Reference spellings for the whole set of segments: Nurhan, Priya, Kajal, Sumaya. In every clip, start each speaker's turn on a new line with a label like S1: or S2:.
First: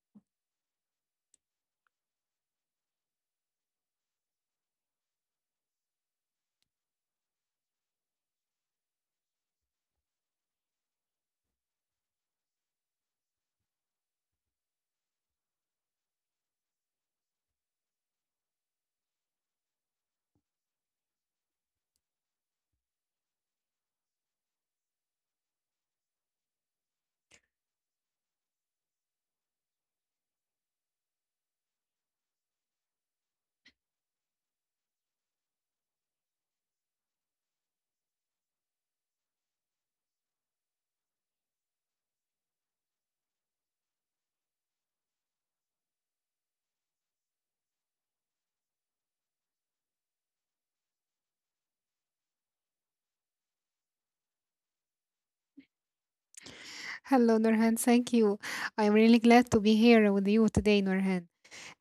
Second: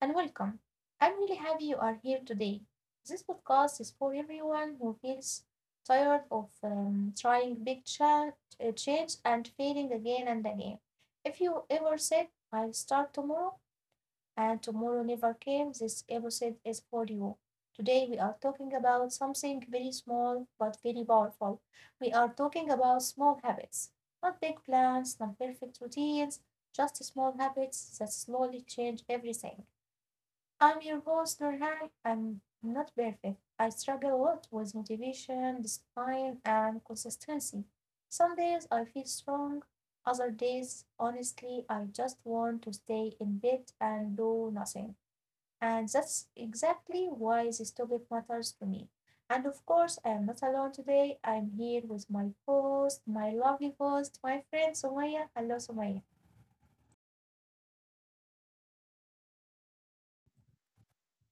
S1: and welcome. I'm really happy you are here today. This podcast is for everyone who feels tired of trying big change and failing again and again. If you ever said, I'll start tomorrow, and Tomorrow Never Came, this episode is for you. Today we are talking about something very small but very powerful. We are talking about small habits, not big plans, not perfect routines, just small habits that slowly change everything. I'm your host, Nurhan. I'm not perfect. I struggle a lot with motivation, discipline, and consistency. Some days I feel strong, other days, honestly, I just want to stay in bed and do nothing. And that's exactly why this topic matters to me. And of course, I am not alone today. I'm here with my host, my lovely host, my friend Sumaya. Hello, Sumaya.
S2: Hello, Nurhan. Thank you. I'm really glad to be here with you today, Nurhan.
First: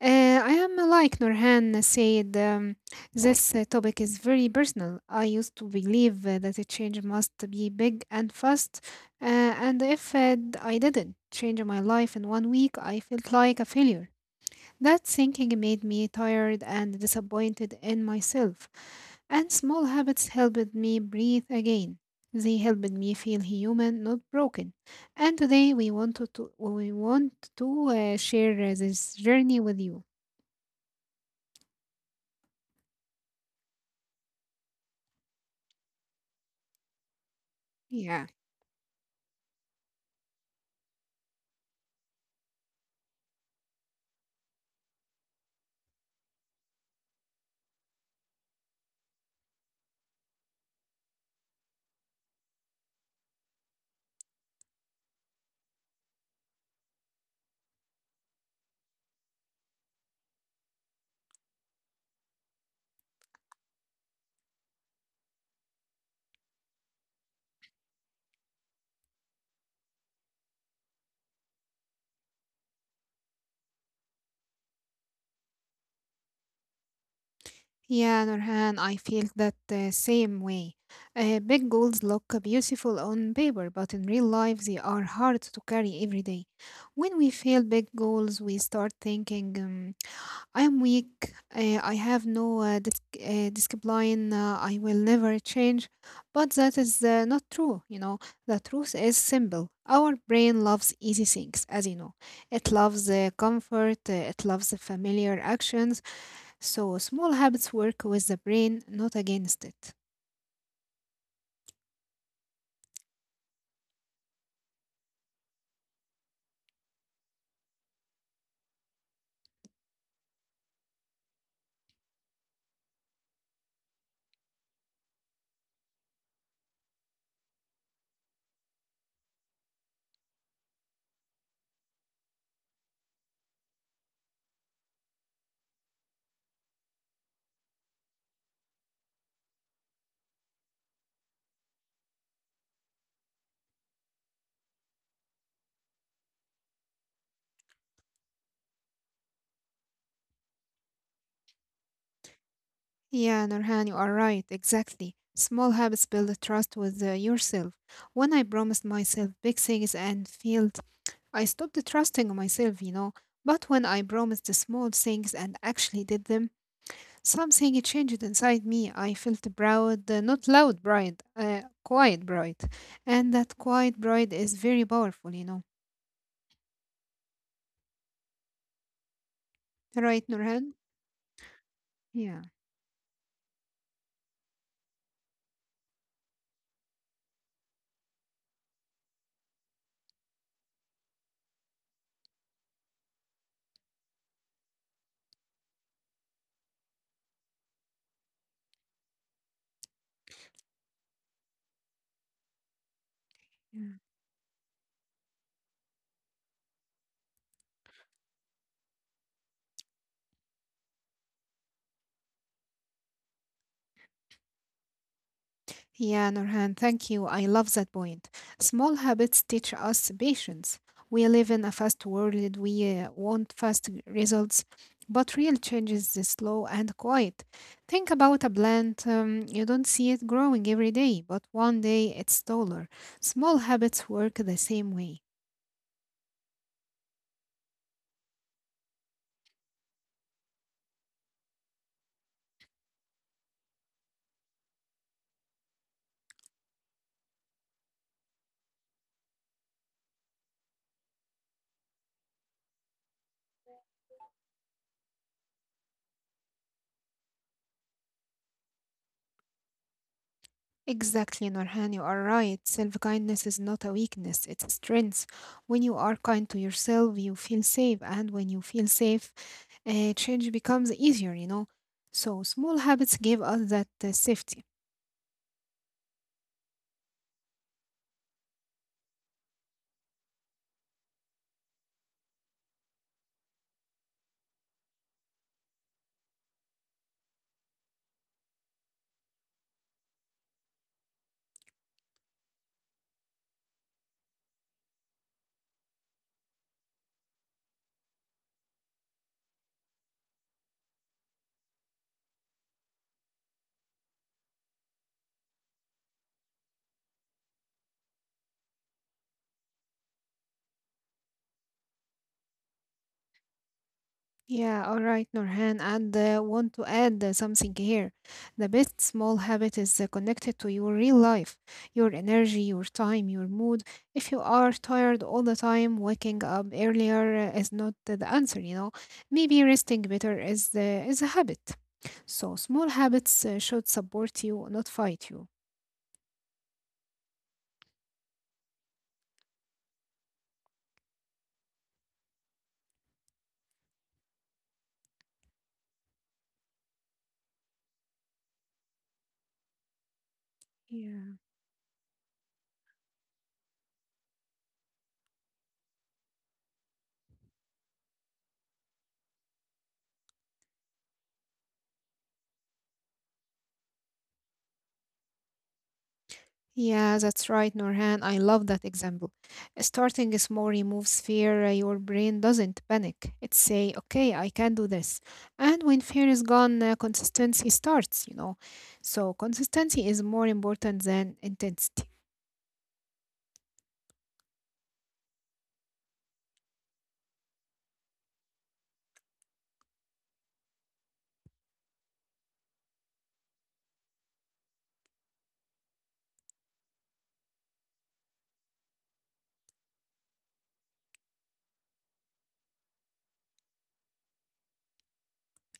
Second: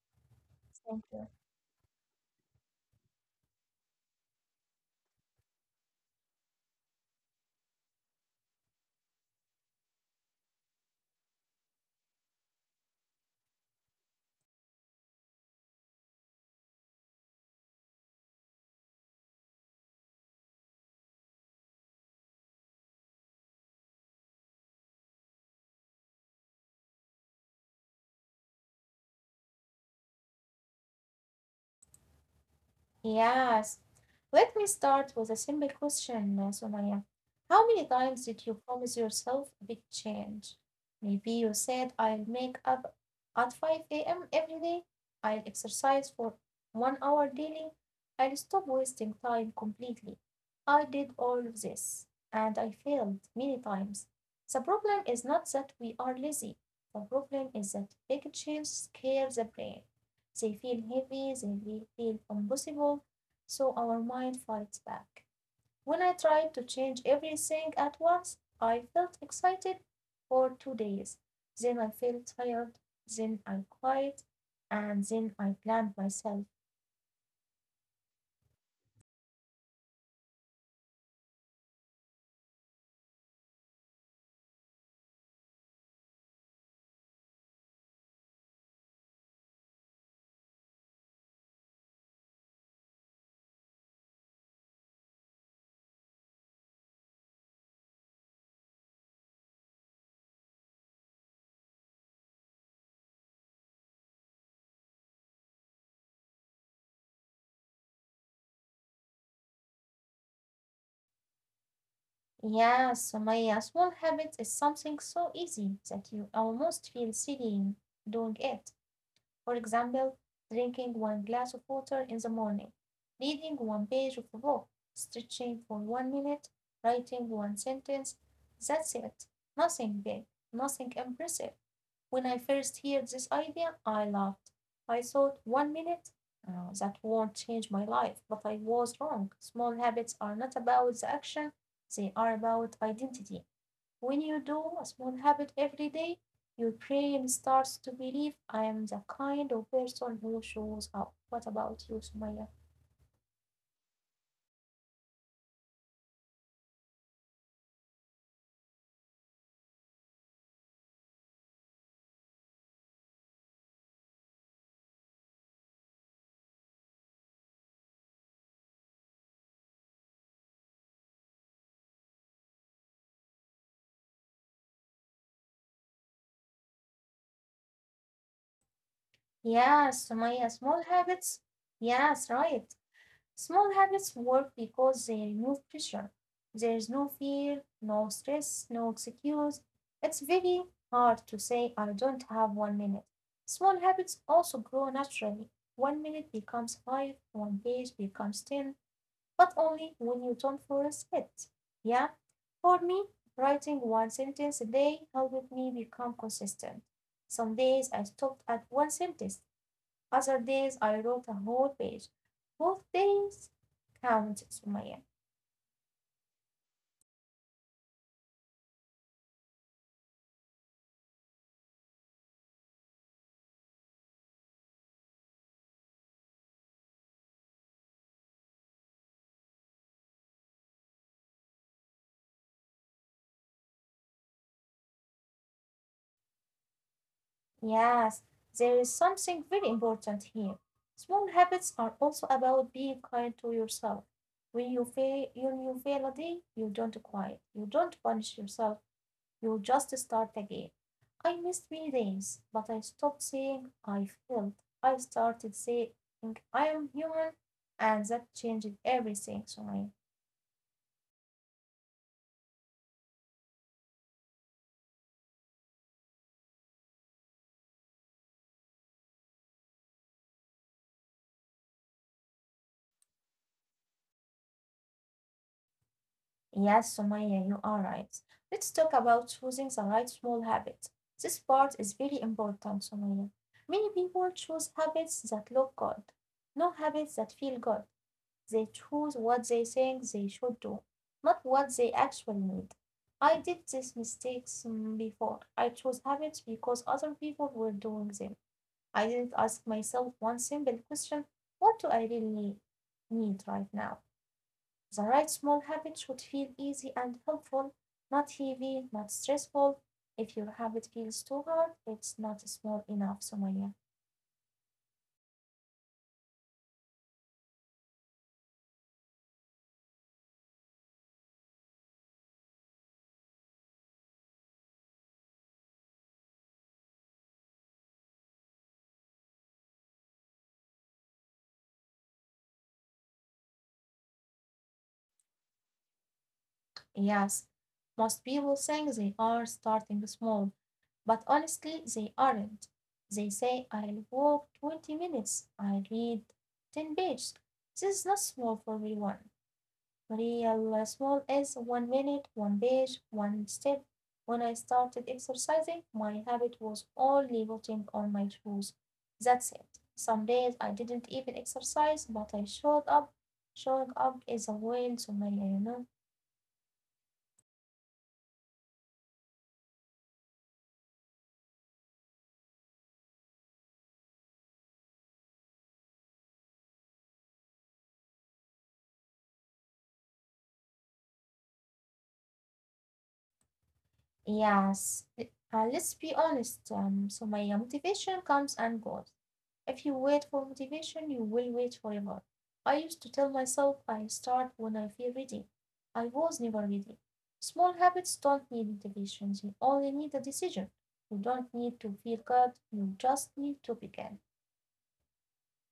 S2: I am
S1: Thank
S2: like
S1: you.
S2: Nurhan said, this topic is very personal. I used to believe that a change must be big and fast, and if I didn't change my life in one week, I felt like a failure. That thinking made me tired and disappointed in myself, and small habits helped me breathe again. They helped me feel human, not broken. And today we want to share this journey with you.
S1: Yes. Let me start with a simple question, Sumaya. How many
S2: Yeah.
S1: times did you promise yourself a big change? Maybe you said, I'll make up at 5 a.m. every day, I'll exercise for one hour daily, I'll stop wasting time completely. I did all of this, and I failed many times. The problem is not that we are lazy, the problem is that big change scares the brain. They feel heavy, they feel impossible, so our mind fights back. When I tried to change everything at once, I felt excited for 2 days, then I felt tired, then I cried, and then I blamed myself.
S2: Yeah, Nurhan, I feel that the same way. Big goals look beautiful on paper, but in real life they are hard to carry every day. When we fail big goals, we start thinking, I am weak. I have no discipline. I will never change. But that is not true. You know, the truth is simple. Our brain loves easy things, as you know. It loves comfort. It loves the familiar actions. So small habits work with the brain, not against it.
S1: Yes, Sumaya, small habits is something so easy that you almost feel silly doing it. For example, drinking one glass of water in the morning, reading one page of a book, stretching for one minute, writing one sentence. That's it. Nothing big, nothing impressive. When I first heard this idea, I laughed. I thought one minute, "Oh, that won't change my life, but I was wrong. Small habits are not about the action, they are about identity. When you do a small habit every day, your brain starts to believe I am the kind of person who shows up. What about you, Sumaya?
S2: Yeah, Nurhan, you are right. Exactly. Small habits build trust with yourself. When I promised myself big things and failed, I stopped trusting myself. But when I promised the small things and actually did them, something changed inside me. I felt proud, not loud pride, quiet pride. And that quiet pride is very powerful. Right,
S1: Yes,
S2: Nurhan?
S1: Sumaya, small habits.
S2: Yeah.
S1: Yes, right. Small habits work because they remove pressure. There is no fear, no stress, no excuse. It's very hard to say I don't have one minute. Small habits also grow naturally. One minute becomes five, one page becomes ten, but only when you don't force it. Yeah. For me,
S2: Yeah.
S1: writing one sentence a day helped me become consistent. Some days I stopped at one sentence, other days I wrote a whole page. Both days count, Sumaya.
S2: Yeah, Nurhan, thank you. I love that point. Small habits teach us patience. We live in a fast world, we want fast results, but real change is slow and quiet. Think about a plant, you don't see it growing every day, but one day it's taller. Small habits work the same way.
S1: Yes, there is something very important here. Small habits are also about being kind to yourself. When you fail a day, you don't cry, you don't punish yourself, you'll just start again. I missed many days, but I stopped saying I failed. I started saying I am human, and that changed everything, Sumaya.
S2: Exactly, Nurhan, you are right. Self kindness is not a weakness, it's a strength. When you are kind to yourself, you feel safe, and when you feel safe, change becomes easier. So small habits give us that safety.
S1: Yes, Sumaya, you are right. Let's talk about choosing the right small habit. This part is very important, Sumaya. Many people choose habits that look good, no habits that feel good. They choose what they think they should do, not what they actually need. I did these mistakes before. I chose habits because other people were doing them. I didn't ask myself one simple question, what do I really need right now? The right small habit should feel easy and helpful, not heavy, not stressful. If your habit feels too hard, it's not small enough, Somaya.
S2: Yeah, all right, Nurhan. And want to add something here. The best small habit is connected to your real life, your energy, your time, your mood. If you are tired all the time, waking up earlier is not the answer. Maybe resting better is a habit. So small habits should support you, not fight you.
S1: Yes, most people think they are starting small, but honestly they aren't. They say, "I'll walk 20 minutes, I'll read ten pages." This is not small for anyone. Real small
S2: Yeah.
S1: is one minute, one page, one step. When I started exercising, my habit was only putting on my shoes. That's it. Some days I didn't even exercise, but I showed up. Showing up is a win, Sumaya, you know.
S2: Yeah, that's right, Norhan. I love that example. Starting small removes fear. Your brain doesn't panic. It say, "Okay, I can do this." And when fear is gone, consistency starts. You know, so consistency is more important than intensity.
S1: Yes. Let's be honest, Sumaya, motivation comes and goes. If you wait for motivation, you will wait forever. I used to tell myself I start when I feel ready. I was never ready. Small habits don't need motivation, they only need a decision. You don't need to feel good, you just need to begin.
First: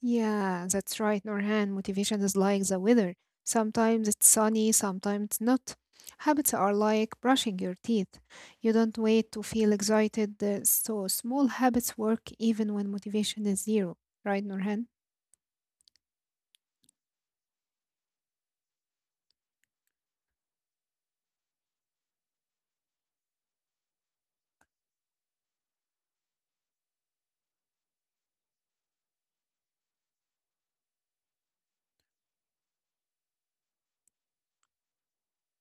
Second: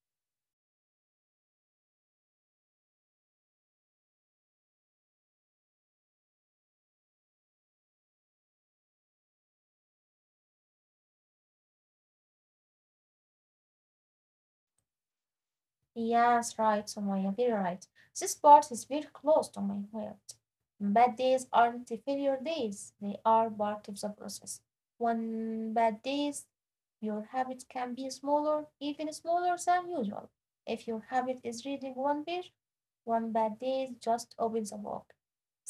S2: Yeah, that's right, Norhan. Motivation is like the weather. Sometimes it's sunny, sometimes it's not. Habits are like brushing your teeth. You don't wait to feel excited, so small habits work even when motivation is zero, right, Norhan?
S1: Yes, right, Sumaya, very right. This part is very close to my heart. Bad days aren't the failure days, they are part of the process. One bad days, your habit can be smaller, even smaller than usual. If your habit is reading one page, one bad day just opens a book.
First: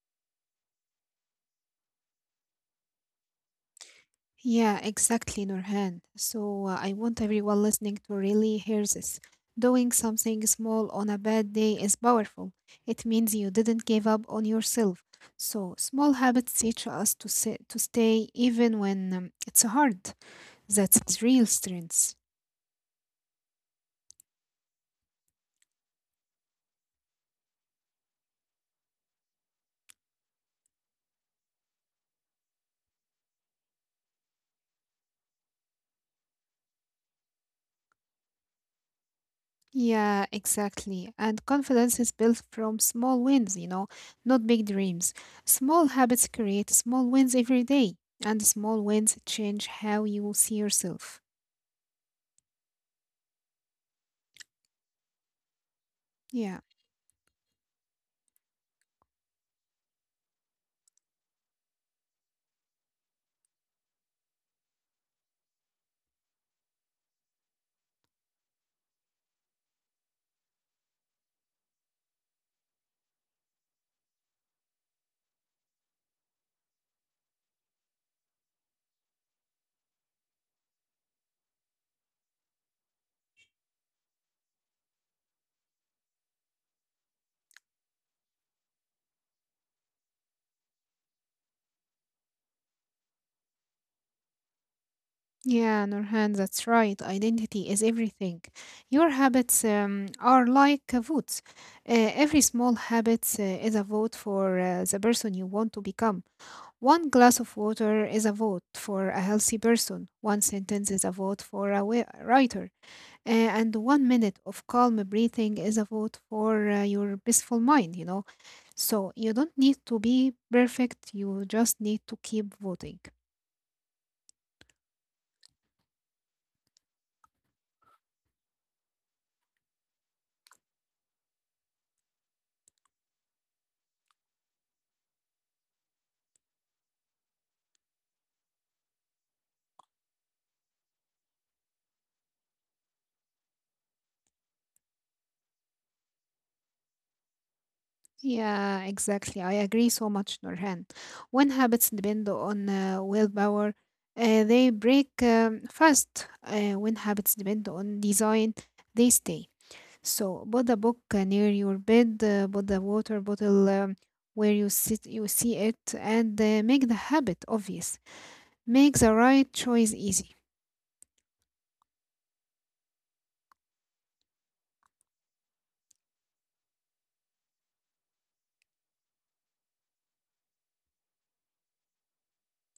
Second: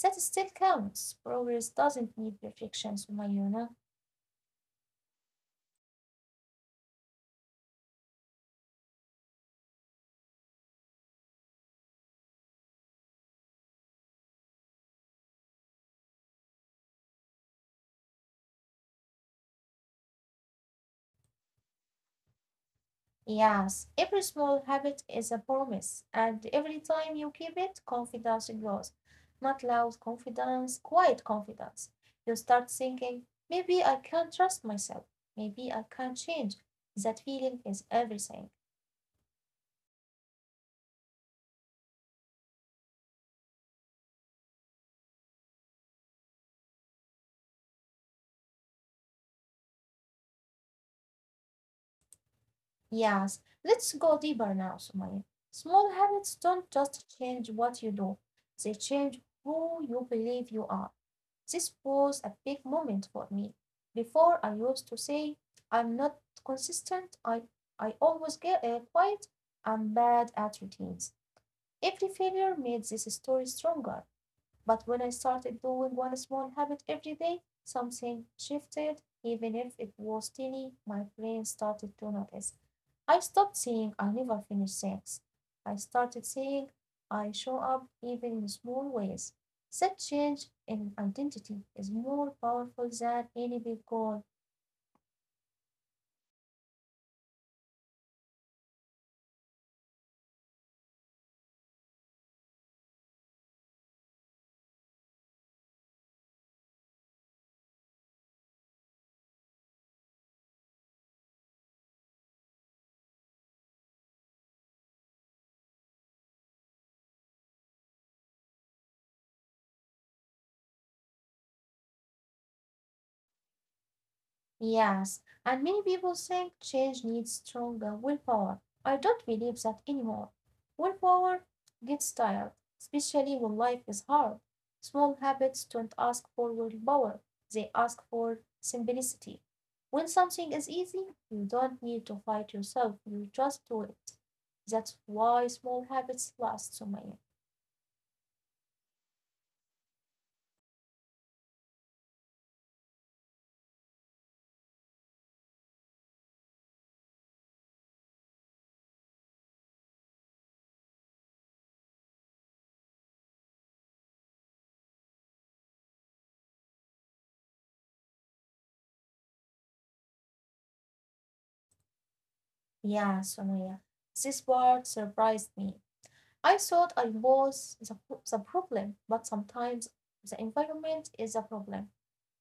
S1: That still counts. Progress doesn't need perfection, Sumaya.
S2: Yeah, exactly, Nurhan. So I want everyone listening to really hear this. Doing something small on a bad day is powerful. It means you didn't give up on yourself. So small habits teach us to stay even when it's hard. That's its real strength.
S1: Yes, every small habit is a promise, and every time you keep it, confidence grows. Not loud confidence, quiet confidence. You start thinking, maybe I can trust myself. Maybe I can change. That feeling is everything.
S2: Yeah, exactly. And confidence is built from small wins, not big dreams. Small habits create small wins every day, and small wins change how you see yourself.
S1: Yes, let's go deeper now, Sumaya. Small habits
S2: Yeah.
S1: don't just change what you do, they change who you believe you are. This was a big moment for me. Before I used to say, "I'm not consistent," I always get quit. I'm bad at routines. Every failure made this story stronger. But when I started doing one small habit every day, something shifted. Even if it was tiny, my brain started to notice. I stopped saying "I'll never finish things." I started saying "I show up even in small ways." That change in identity is more powerful than any big goal.
S2: Yeah, Nurhan, that's right. Identity is everything. Your habits are like votes. Every small habit is a vote for the person you want to become. One glass of water is a vote for a healthy person. One sentence is a vote for a writer. And one minute of calm breathing is a vote for your peaceful mind. So you don't need to be perfect, you just need to keep voting.
S1: Yes, and many people think change needs stronger willpower. I don't believe that anymore. Willpower gets tired, especially when life is hard. Small habits don't ask for willpower, they ask for simplicity. When something is easy, you don't need to fight yourself, you just do it. That's why small habits last, Sumaya.
S2: Yeah, exactly. I agree so much, Nurhan. When habits depend on willpower, they break fast. When habits depend on design, they stay. So, put a book near your bed, put a water bottle where you sit, you see it, and make the habit obvious. Make the right choice easy.
S1: Yeah, Sumaya. This part surprised me. I thought I was the problem, but sometimes the environment is a problem.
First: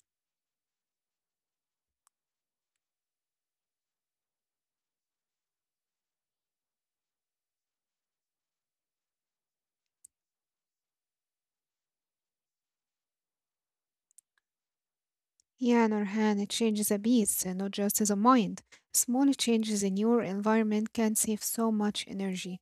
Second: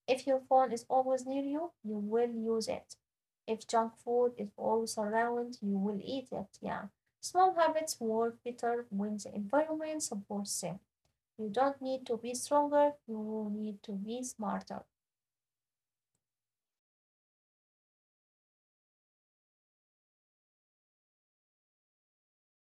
S1: If your phone is always near you, you will use it. If junk food is always around, you will eat it. Yeah. Small habits work better when the environment supports them. You don't need to be stronger, you need to be smarter.
S2: Yeah, Nurhan, it changes a beast, not just as a mind. Small changes in your environment can save so much energy.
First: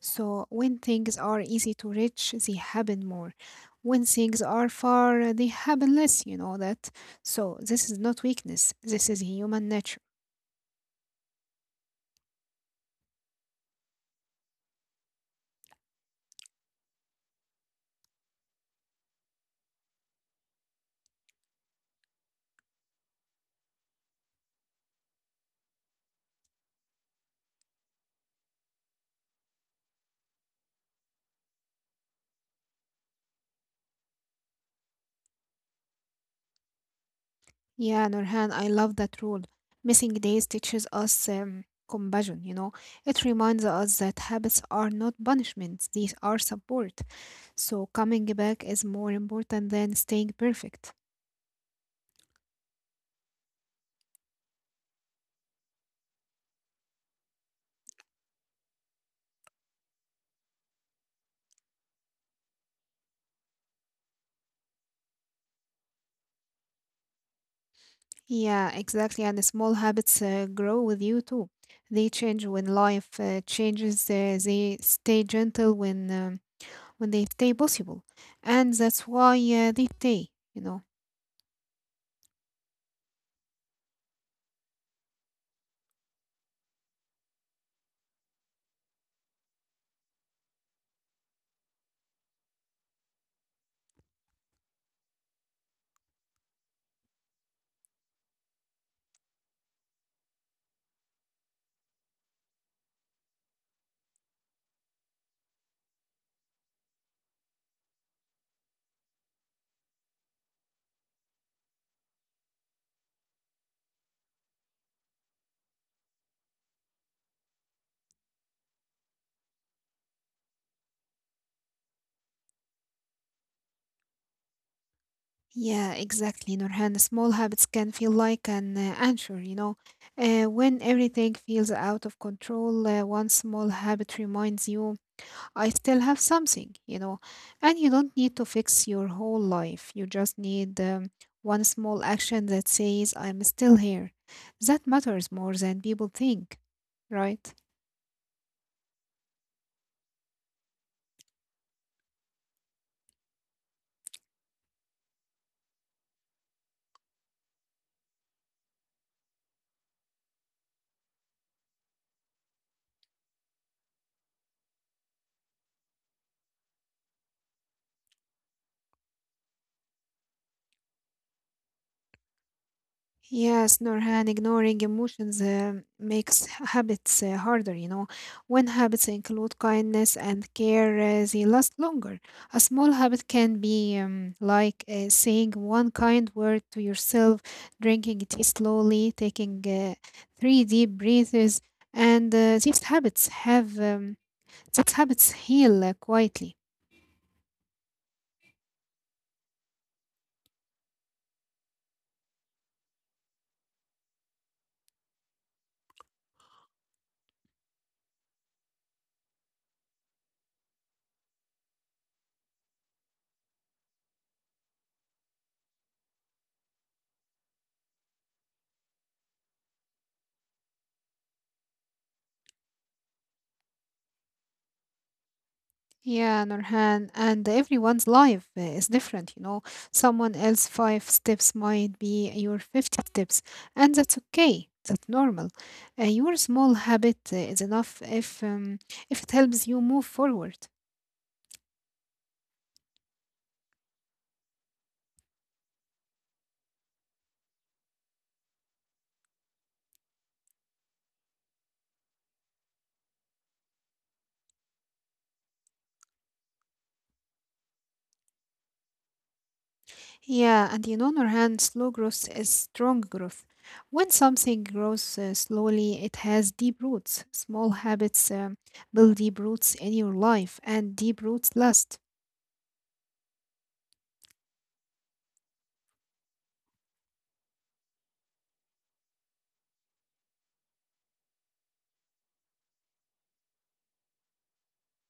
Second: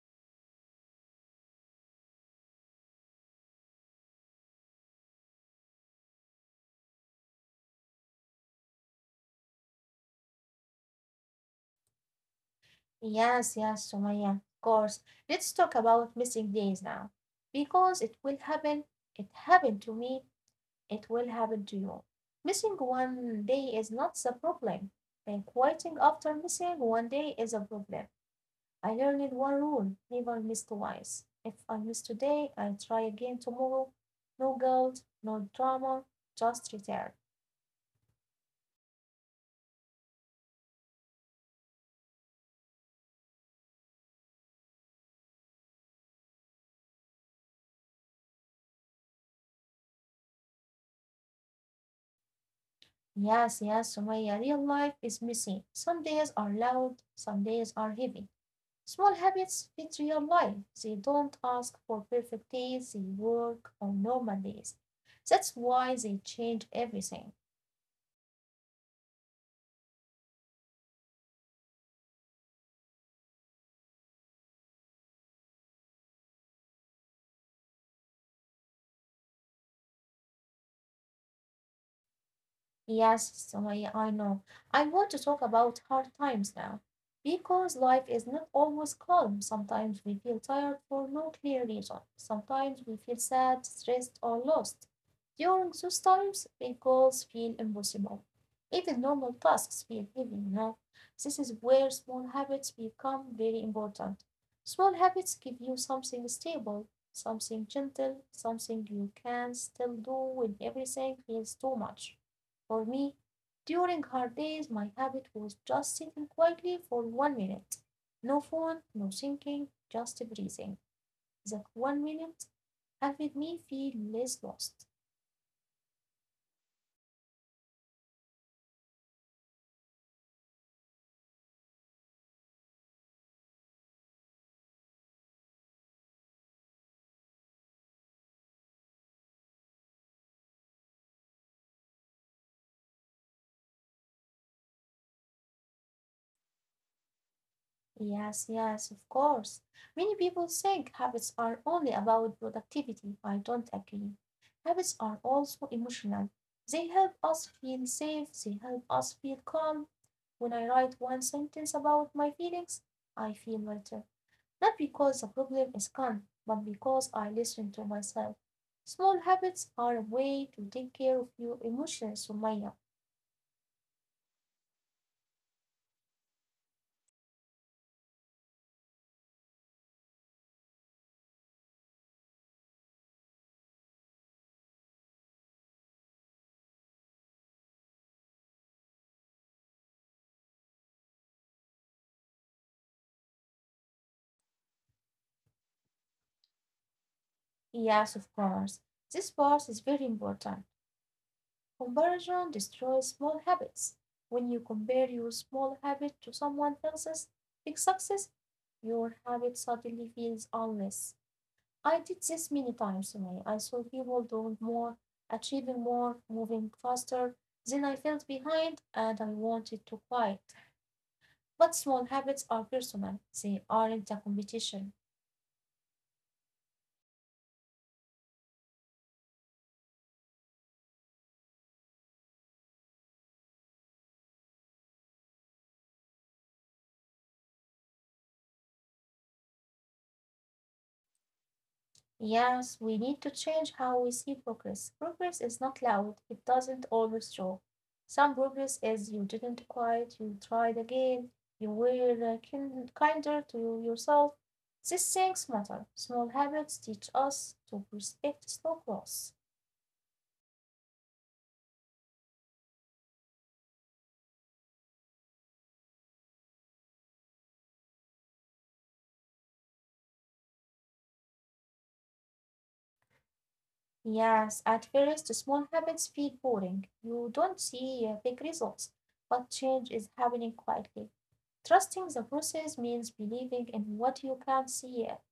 S2: So when things are easy to reach, they happen more. When things are far, they happen less, you know that. So this is not weakness, this is human nature.
S1: Yes, yes, Sumaya, of course. Let's talk about missing days now. Because it will happen, it happened to me, it will happen to you. Missing one day is not the problem, and quitting after missing one day is a problem. I learned one rule, never miss twice. If I miss today, I'll try again tomorrow. No guilt, no drama, just return.
S2: Yeah, Nurhan, I love that rule. Missing days teaches us compassion. It reminds us that habits are not punishments, these are support. So coming back is more important than staying perfect.
S1: Yes, yes, Sumaya, real life is messy. Some days are loud, some days are heavy. Small habits fit real life. They don't ask for perfect days, they work on normal days. That's why they change everything.
S2: Yeah, exactly. And the small habits grow with you too. They change when life changes. They stay gentle when they stay possible, and that's why they stay. You know.
S1: Yes, Sumaya, I know. I want to talk about hard times now. Because life is not always calm. Sometimes we feel tired for no clear reason. Sometimes we feel sad, stressed, or lost. During those times, big goals feel impossible. Even normal tasks feel heavy, you know. This is where small habits become very important. Small habits give you something stable, something gentle, something you can still do when everything feels too much. For me, during her days my habit was just sitting quietly for one minute. No phone, no thinking, just breathing. That one minute had made me feel less lost.
S2: Yeah, exactly, Nurhan. Small habits can feel like an anchor. You know, when everything feels out of control, one small habit reminds you I still have something. And you don't need to fix your whole life. You just need one small action that says, I'm still here. That matters more than people think, right?
S1: Yes, yes, of course. Many people think habits are only about productivity. I don't agree. Habits are also emotional. They help us feel safe, they help us feel calm. When I write one sentence about my feelings, I feel better. Not because the problem is gone, but because I listen to myself. Small habits are a way to take care of your emotions, Sumaya.
S2: Yes, Norhan, ignoring emotions makes habits harder. When habits include kindness and care, they last longer. A small habit can be like saying one kind word to yourself, drinking tea slowly, taking three deep breaths, and these habits heal quietly.
S1: Yes, of course. This part is very important. Comparison destroys small habits. When you compare your small habit to someone else's big success, your habit suddenly feels unless. I did this many times, Sumaya. I saw people doing more, achieving more, moving faster. Then I felt behind and I wanted to quit. But small habits are personal, they aren't a competition.
S2: Yeah, Nurhan, and everyone's life is different. Someone else five steps might be your 50 steps, and that's okay. That's normal. Your small habit is enough if it helps you move forward.
S1: Yes, we need to change how we see progress. Progress is not loud, it doesn't always show. Some progress is you didn't quit, you tried again, you were kinder to yourself. These things matter. Small habits teach us to respect slow growth.
S2: Yeah, and in other hand, slow growth is strong growth. When something grows slowly, it has deep roots. Small habits build deep roots in your life, and deep roots last.
S1: Yes, at first small habits feel boring. You don't see big results, but change is happening quietly. Trusting the process means believing in what you can't see yet.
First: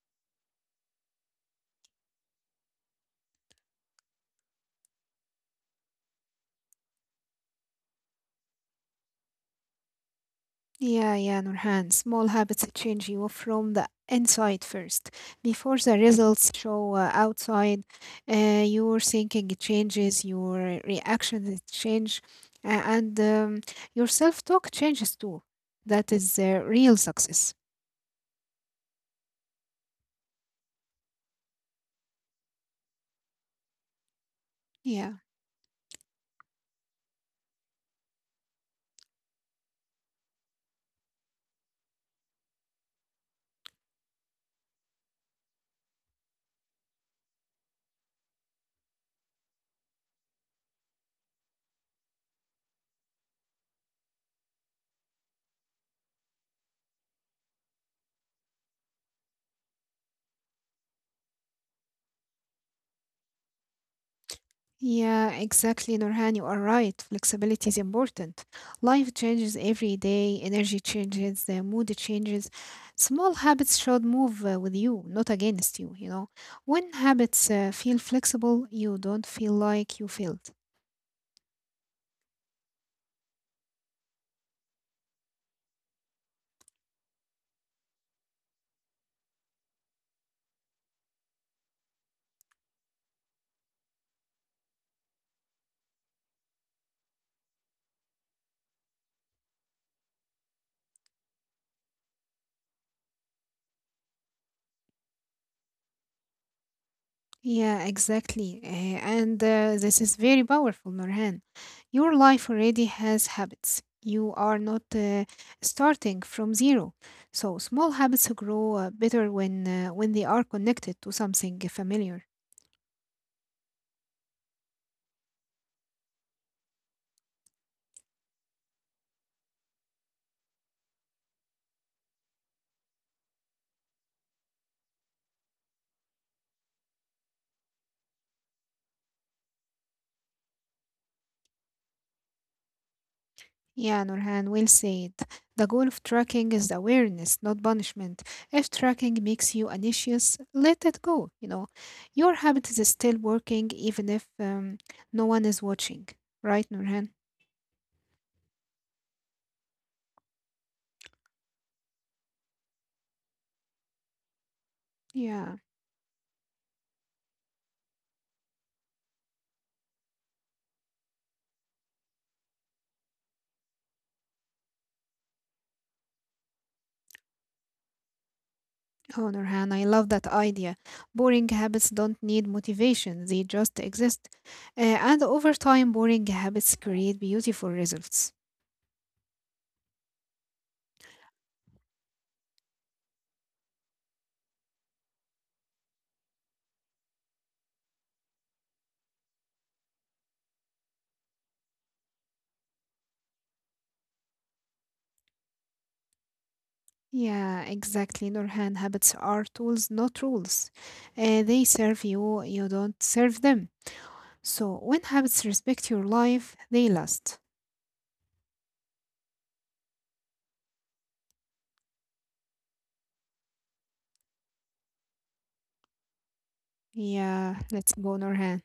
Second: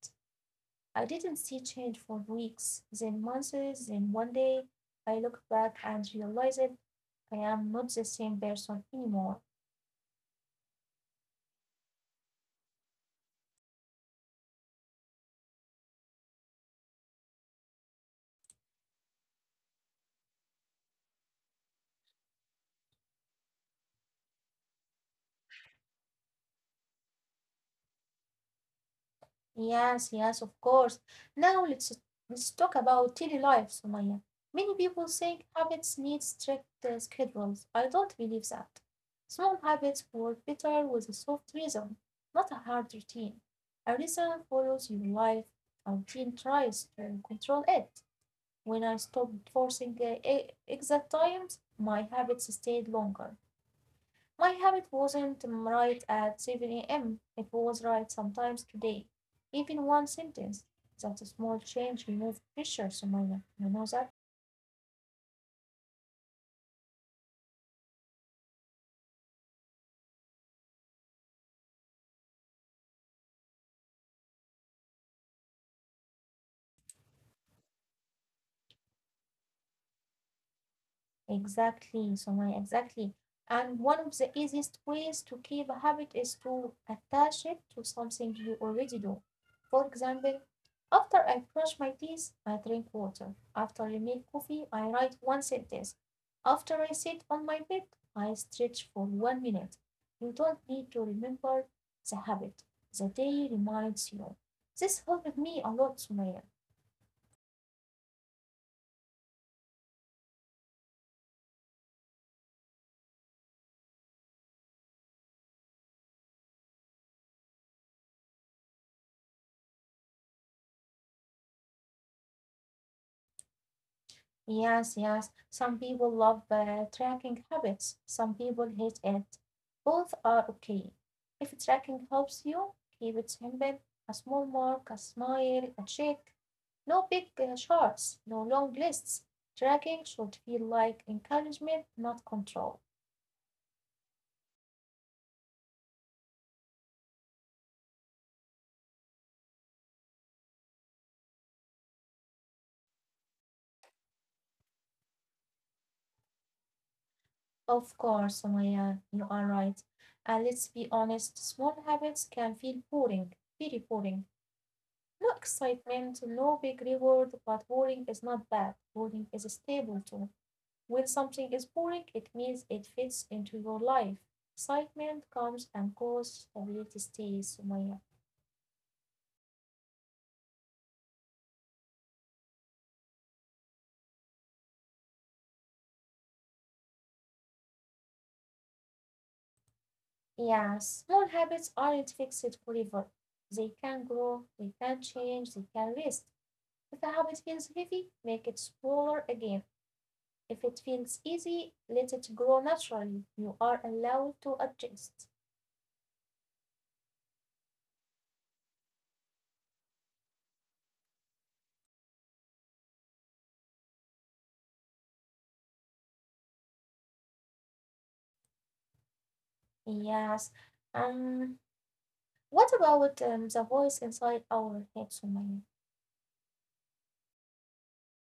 S1: I didn't see change for weeks, then months, then one day I look back and realize it. I am not the same person anymore.
S2: Yeah, yeah, Nurhan. Small habits change you from the inside first. Before the results show outside, your thinking changes, your reactions change, and your self talk changes too. That is real success.
S1: Yes, yes, of course. Now let's talk about daily life, Sumaya. Many
S2: Yeah.
S1: people think habits need strict schedules. I don't believe that. Small habits work better with a soft rhythm, not a hard routine. A rhythm follows your life. A routine tries to control it. When I stopped forcing exact times, my habits stayed longer. My habit wasn't right at 7 a.m. It was right sometimes today. Even one sentence. That's a small change removed pressure, Sumaya. You know that?
S2: Yeah, exactly, Nurhan. You are right. Flexibility is important. Life changes every day, energy changes, the mood changes. Small habits should move with you, not against you, you know. When habits feel flexible, you don't feel like you failed.
S1: Exactly, Sumaya, exactly. And one of the easiest ways to keep a habit is to attach it to something you already do. For example, after I brush my teeth, I drink water. After I make coffee, I write one sentence. After I sit on my bed, I stretch for 1 minute. You don't need to remember the habit. The day reminds you. This helped me a lot, Sumaya.
S2: Yeah, exactly. And this is very powerful, Norhan. Your life already has habits. You are not starting from zero. So small habits grow better when they are connected to something familiar.
S1: Yes, yes. Some people love tracking habits, some people hate it. Both are okay. If tracking helps you, keep it simple. A small mark, a smile, a check. No big charts, no long lists. Tracking should feel like encouragement, not control.
S2: Yeah, Norhan will say it. The goal of tracking is awareness, not punishment. If tracking makes you anxious, let it go. You know, your habit is still working even if no one is watching. Right, Norhan?
S1: Of course, Maya, you are right. And let's be honest, small habits can feel boring, very boring. No
S2: Yeah.
S1: excitement, no big reward, but boring is not bad. Boring is a stable too. When something is boring, it means it fits into your life. Excitement comes and goes, stability stays, Sumaya.
S2: Oh, Nurhan, I love that idea. Boring habits don't need motivation, they just exist. And over time, boring habits create beautiful results.
S1: Yeah, small habits aren't fixed forever. They can grow, they can change, they can rest. If a habit feels heavy, make it smaller again. If it feels easy, let it grow naturally. You are allowed to adjust.
S2: Yeah, exactly, Nurhan. Habits are tools, not rules. They serve you, you don't serve them. So when habits respect your life, they last.
S1: Yes. Um, What about the voice inside our head, Sumaya?
S2: Yeah, let's go, Nurhan.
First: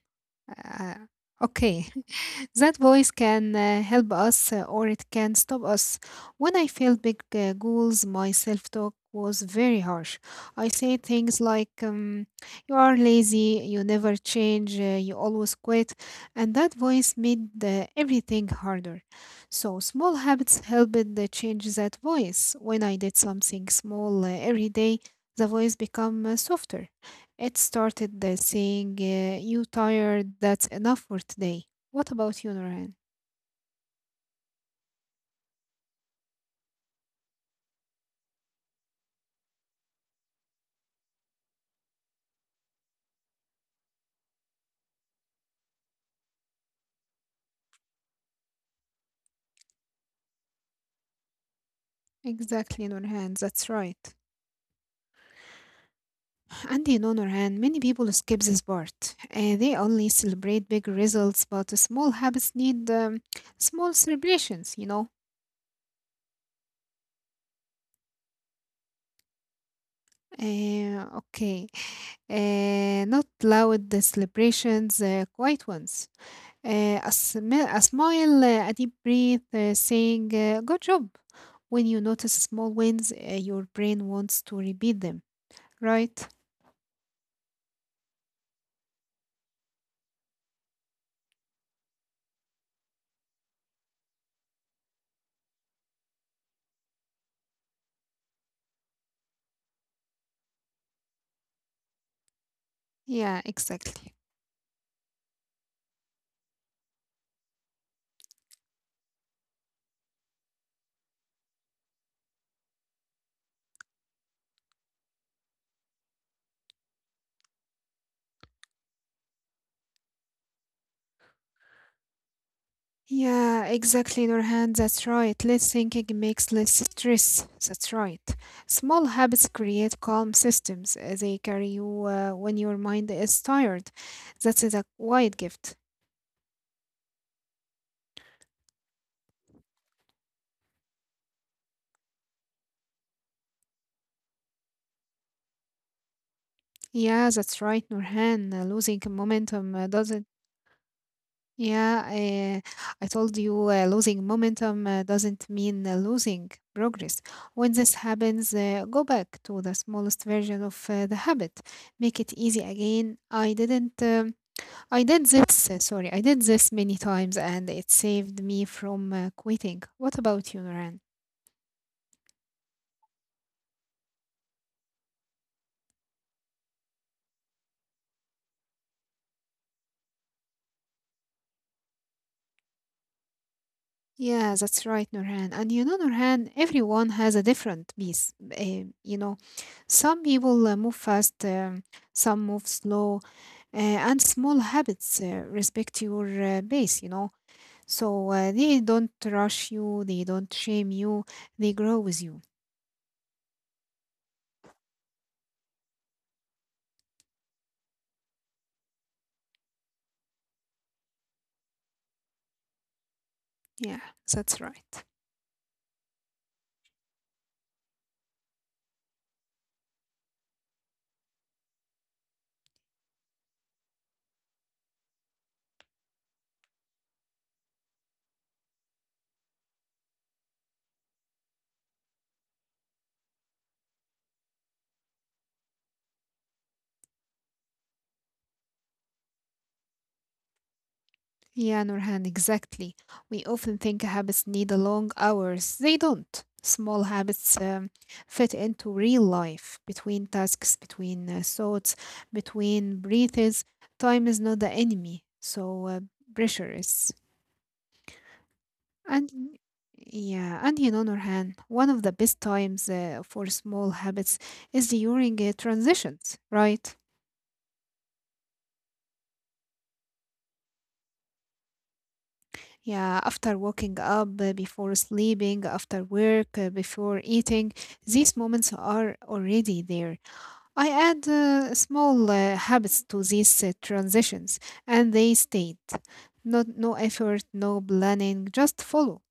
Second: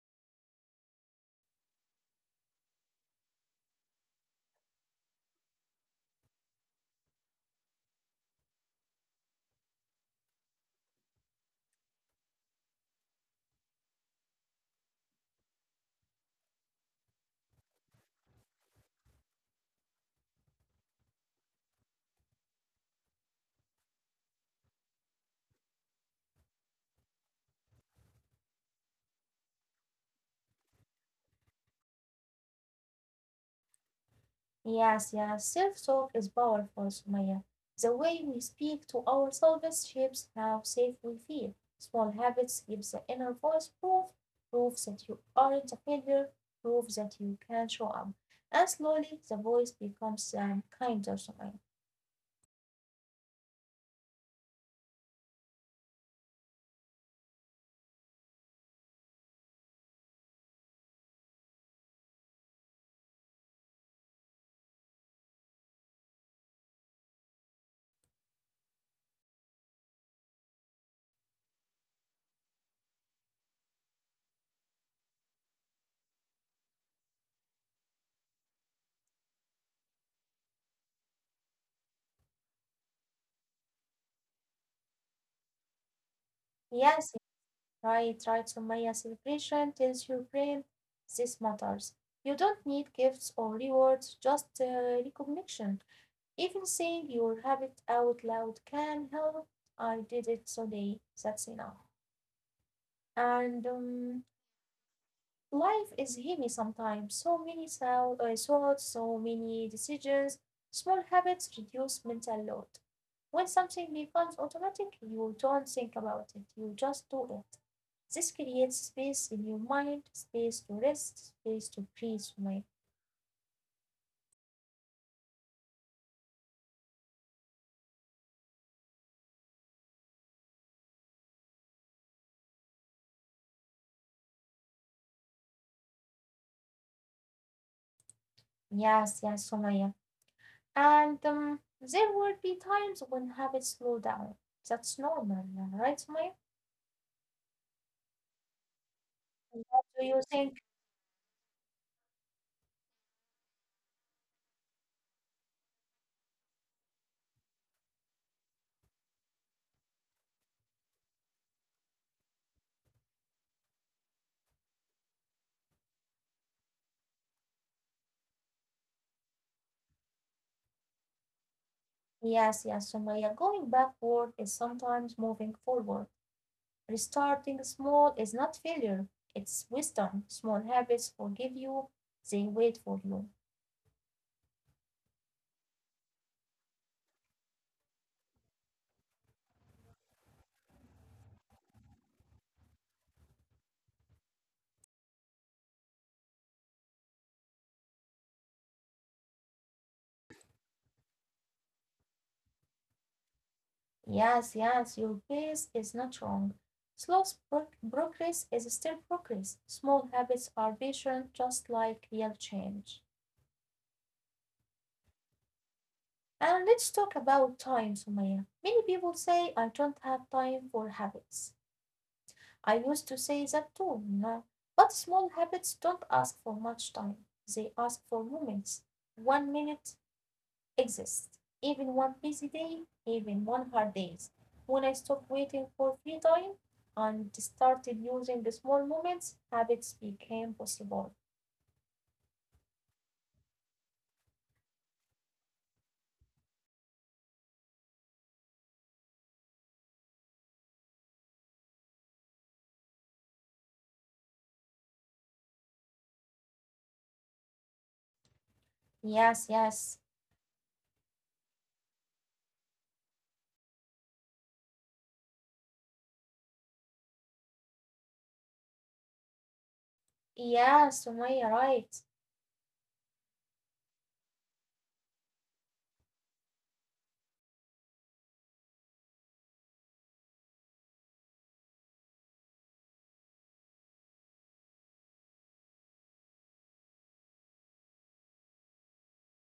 S2: Uh, okay, that voice can help us or it can stop us. When I failed big goals, my self talk was very harsh. I said things like, you are lazy, you never change, you always quit. And that voice made everything harder. So, small habits helped change that voice. When I did something small every day, the voice become softer. It started saying, you tired, that's enough for today. What about you, Nurhan?
S1: Yes, yes, self talk is powerful, Sumaya. The way we speak to ourselves shapes how safe we feel. Small habits give the inner voice proof, proof that you aren't a failure, proof that you can show up. And slowly the voice becomes kinder, Sumaya.
S2: Exactly, Nurhan, that's right. And you know, Nurhan, many people skip this part. They only celebrate big results, but small habits need small celebrations. Okay, not loud celebrations, quiet ones. A smile, a deep breath, saying, good job. When you notice small wins, your brain wants to repeat them, right?
S1: Yes, right, right, Sumaya. Celebration tells your brain this matters. You don't need gifts or rewards, just recognition. Even saying your habit out loud can help. I did it today. That's enough. And
S2: Yeah, exactly.
S1: life is heavy sometimes. So many thoughts, so many decisions. Small habits reduce mental load. When something becomes automatic, you don't think about it. You just do it. This creates space in your mind, space to rest, space to breathe. Sumaya.
S2: Yeah, exactly, Nurhan. That's right. Less thinking makes less stress. That's right. Small habits create calm systems. They carry you when your mind is tired. That is a quiet gift.
S1: Yes, yes, Sumaya. And there will be times when habits slow down. That's normal, right, Sumaya?
S2: Yeah, that's right, Nurhan. Losing
S1: And what
S2: momentum
S1: do you
S2: doesn't.
S1: think?
S2: Yeah, I told you losing momentum doesn't mean losing progress. When this happens, go back to the smallest version of the habit. Make it easy again. I didn't, I did this, sorry, I did this many times and it saved me from quitting. What about you, Noran?
S1: Yes, yes, Sumaya. Going backward is sometimes moving forward. Restarting small is not failure, it's wisdom. Small habits forgive you, they wait for you.
S2: Yeah, that's right, Nurhan. And you know, Nurhan, everyone has a different pace. Some people move fast, some move slow, and small habits respect your pace. So they don't rush you, they don't shame you, they grow with you.
S1: Yes, yes, your pace is not wrong. Slow progress is still progress. Small habits are patient, just like real change.
S2: Yeah, that's right.
S1: And let's talk about time, Sumaya. Many people say I don't have time for habits. I used to say that too, you know. But small habits don't ask for much time. They ask for moments. 1 minute exists. Even one busy day, even one hard day. When I stopped waiting for free time and started using the small moments, habits became possible.
S2: Yeah, Nurhan, exactly. We often think habits need a long hours. They don't. Small habits fit into real life, between tasks, between thoughts, between breathes. Time is not the enemy, so pressure is.
S1: Yes,
S2: And
S1: yes.
S2: yeah, and Nurhan, one of the best times for small habits is during transitions, right?
S1: Yes, Sumaya, right.
S2: Yeah, after waking up, before sleeping, after work, before eating, these moments are already there. I add small habits to these transitions, and they stayed. Not no effort, no planning, just follow.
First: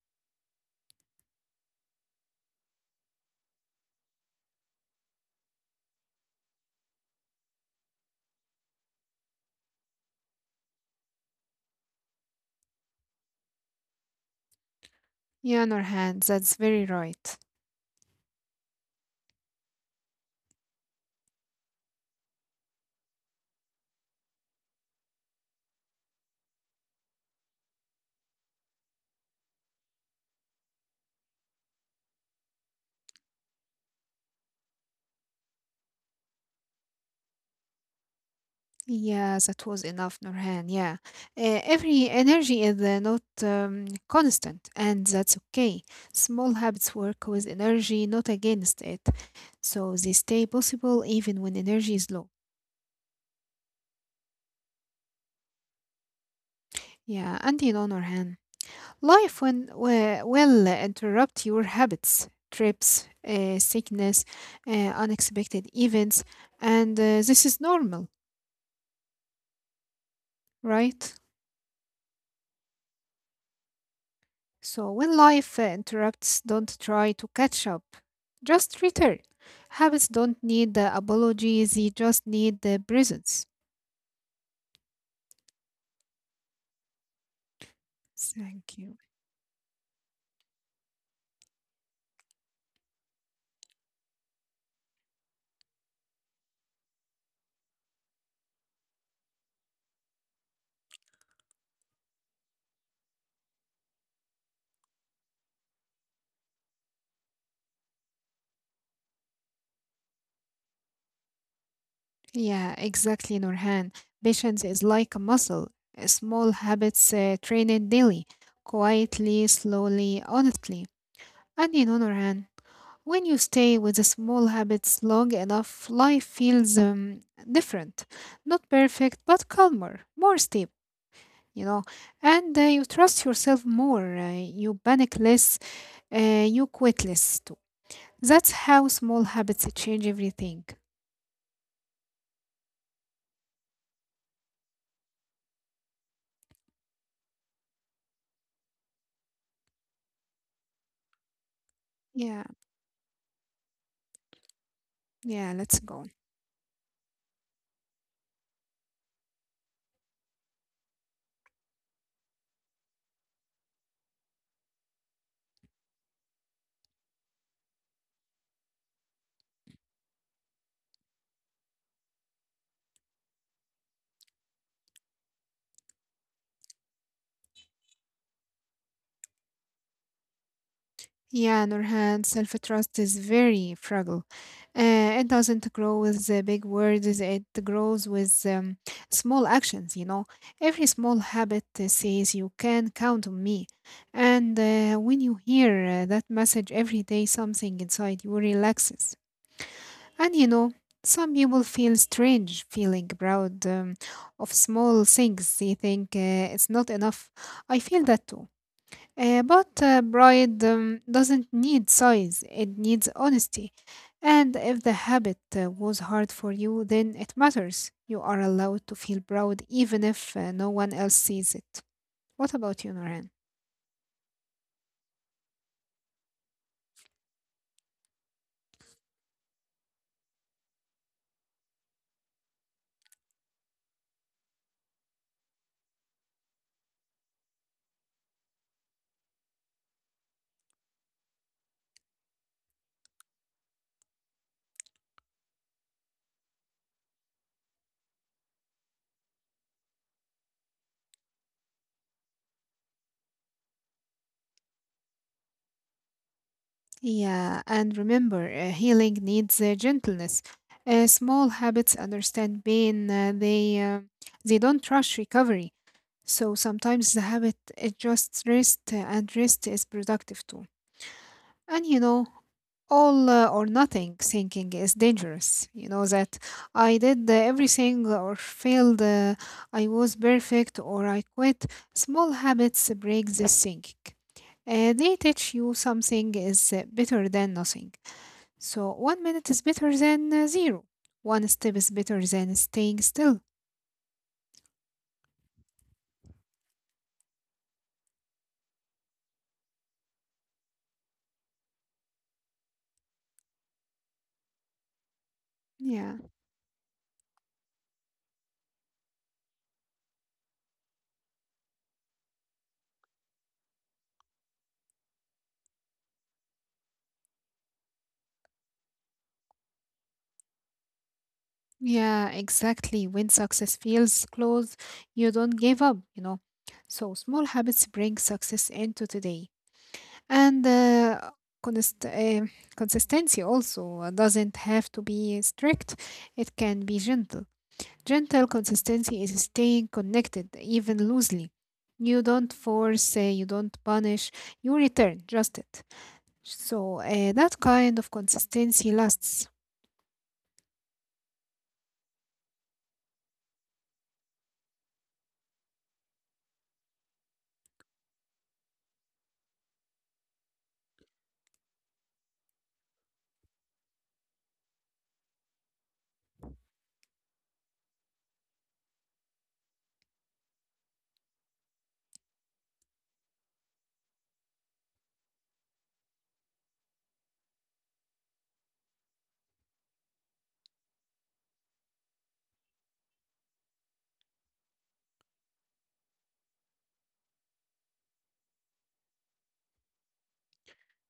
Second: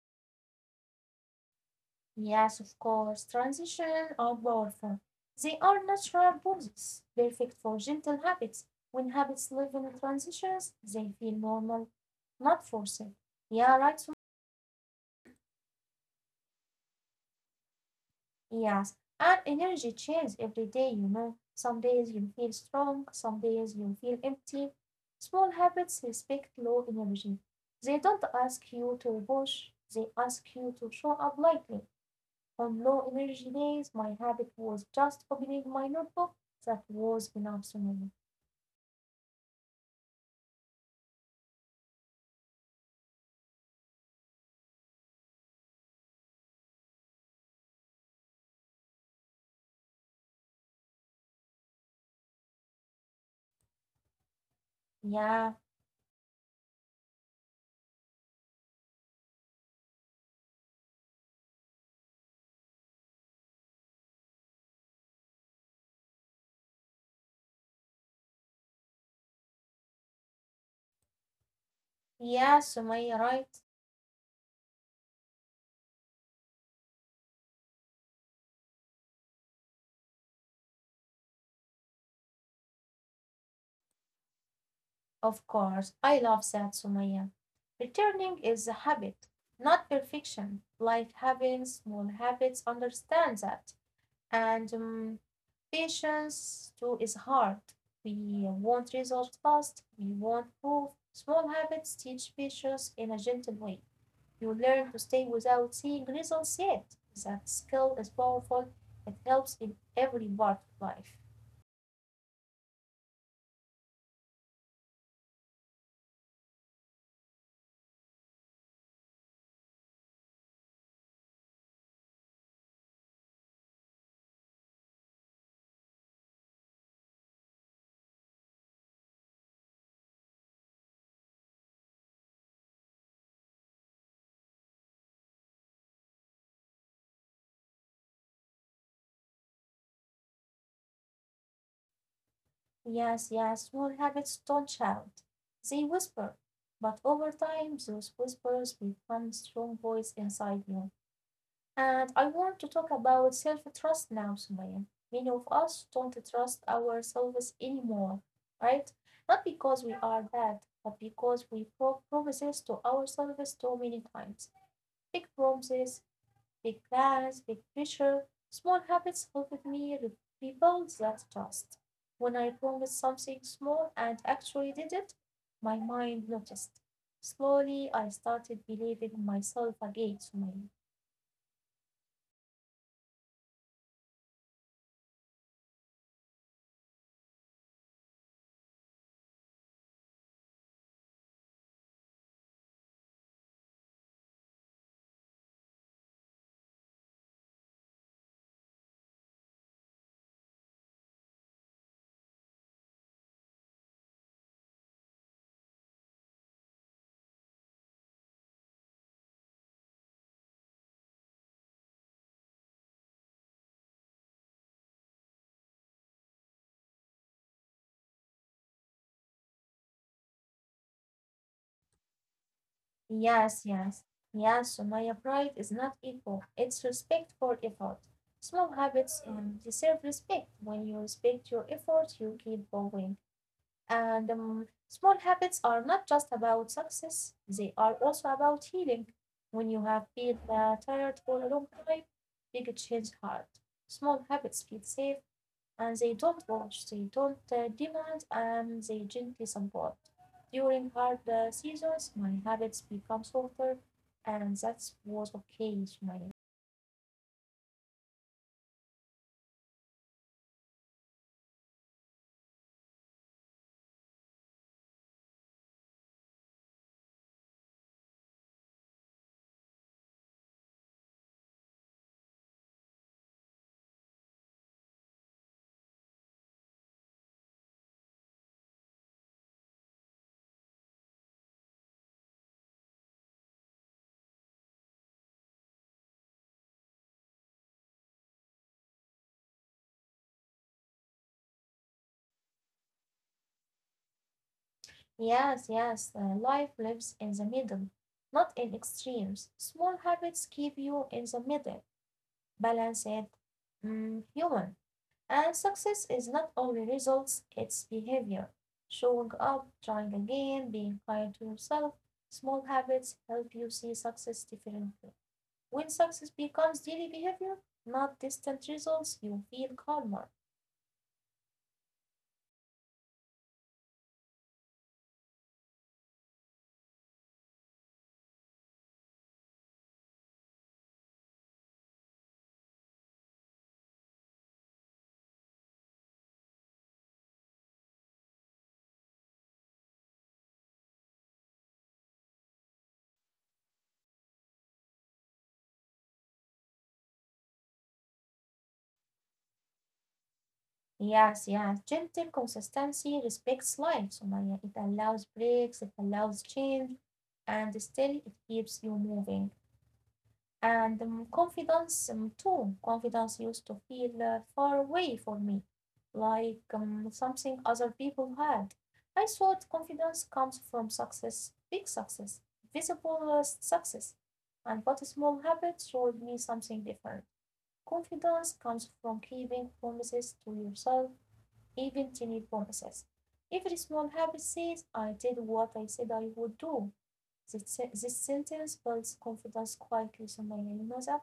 S1: Yes, of course. Transitions are powerful. They are natural pulses, perfect for gentle habits. When habits live in transitions, they feel normal, not forced. Yeah, right. Sum-
S2: Yeah, Nurhan, that's very right.
S1: Yes, and energy changes every day, you know. Some days you feel strong, some days you feel empty. Small habits respect low energy. They don't ask you to push, they ask you to show up lightly. On low energy days, my habit was just opening my notebook. That was enough, Sumaya.
S2: Yeah, that was enough, Nurhan. Yeah, every energy is not constant, and that's okay. Small habits work with energy, not against it. So they stay possible even when energy is low.
S1: Yeah,
S2: Yeah, and in other hand, life when will interrupt your habits, trips, sickness, unexpected events, and this is normal, right?
S1: yeah, Sumaya, right?
S2: So when life interrupts, don't try to catch up. Just return. Habits don't need the apology; they just need the presence.
S1: Of course, I love that, Sumaya. Returning is a
S2: Thank you.
S1: habit, not perfection. Life happens, small habits, understand that. And patience too is hard. We want results fast, we want proof. Small habits teach patience in a gentle way. You learn to stay without seeing results yet. That skill is powerful. It helps in every part of life.
S2: Yeah, exactly, Nurhan. Patience is like a muscle. Small habits train it daily, quietly, slowly, honestly. And Nurhan, when you stay with the small habits long enough, life feels different. Not perfect, but calmer, more stable, you know. And you trust yourself more, you panic less, you quit less too. That's how small habits change everything.
S1: Yes, yes, small habits don't shout. They whisper. But over time, those whispers become strong voice inside you. And I
S2: Yeah,
S1: want to talk about self-trust now, Sumaya. Many of
S2: yeah,
S1: us
S2: let's
S1: don't
S2: go.
S1: trust ourselves anymore, right? Not because we are bad, but because we broke promises to ourselves too many times. Big promises, big plans, big picture, small habits helped me rebuild that trust. When I promised something small and actually did it, my mind noticed. Slowly, I started believing in myself again, Sumaya.
S2: Yeah, Nurhan, self trust is very fragile. It doesn't grow with the big words, it grows with small actions. Every small habit says, "You can count on me." And when you hear that message every day, something inside you relaxes. And some people feel strange feeling proud of small things. They think it's not enough. I feel that too. But pride doesn't need size, it needs honesty. And if the habit was hard for you, then it matters. You are allowed to feel proud even if no one else sees it. What about you, Noran?
S1: Yes, yes, yes, Sumaya, pride is not ego, it's respect for effort. Small habits deserve respect. When you respect your effort, you keep going. And small habits are not just about success, they are also about healing. When you have been tired for a long time, big change hard. Small habits feel safe and they don't watch, they don't demand, and they gently support. During hard seasons, my habits become softer, and that was okay. Sumaya.
S2: Yeah, and remember, healing needs gentleness. Small habits understand pain, they don't rush recovery. So sometimes the habit is just rest, and rest is productive too. And all or nothing thinking is dangerous. You know that I did everything or failed, I was perfect or I quit. Small habits break this thinking. They teach you something is better than nothing. So one minute is better than zero. One step is better than staying still.
S1: Yes, yes, life lives in the middle, not in extremes. Small habits keep you in the middle balanced, human. And success is
S2: Yeah,
S1: not only results, it's behavior. Showing up, trying again, being kind to yourself, small habits help you see success differently. When success becomes daily behavior, not distant results, you feel calmer.
S2: yeah, exactly. When success feels close, you don't give up. So small habits bring success into today. And consist- uh, consistency also doesn't have to be strict, it can be gentle. Gentle consistency is staying connected, even loosely. You don't force, you don't punish, you return, just it. So that kind of consistency lasts.
S1: Yes, yes. Gentle consistency respects life, Sumaya. It allows breaks, it allows change, and still it keeps you moving. And confidence too. Confidence used to feel far away for me, like something other people had. I thought confidence comes from success, big success, visible success. And what small habit showed me something different. Confidence comes from keeping promises to yourself, even tiny promises. Every small habit says, I did what I said I would do. This, this sentence builds confidence quietly, Sumaya. You know that?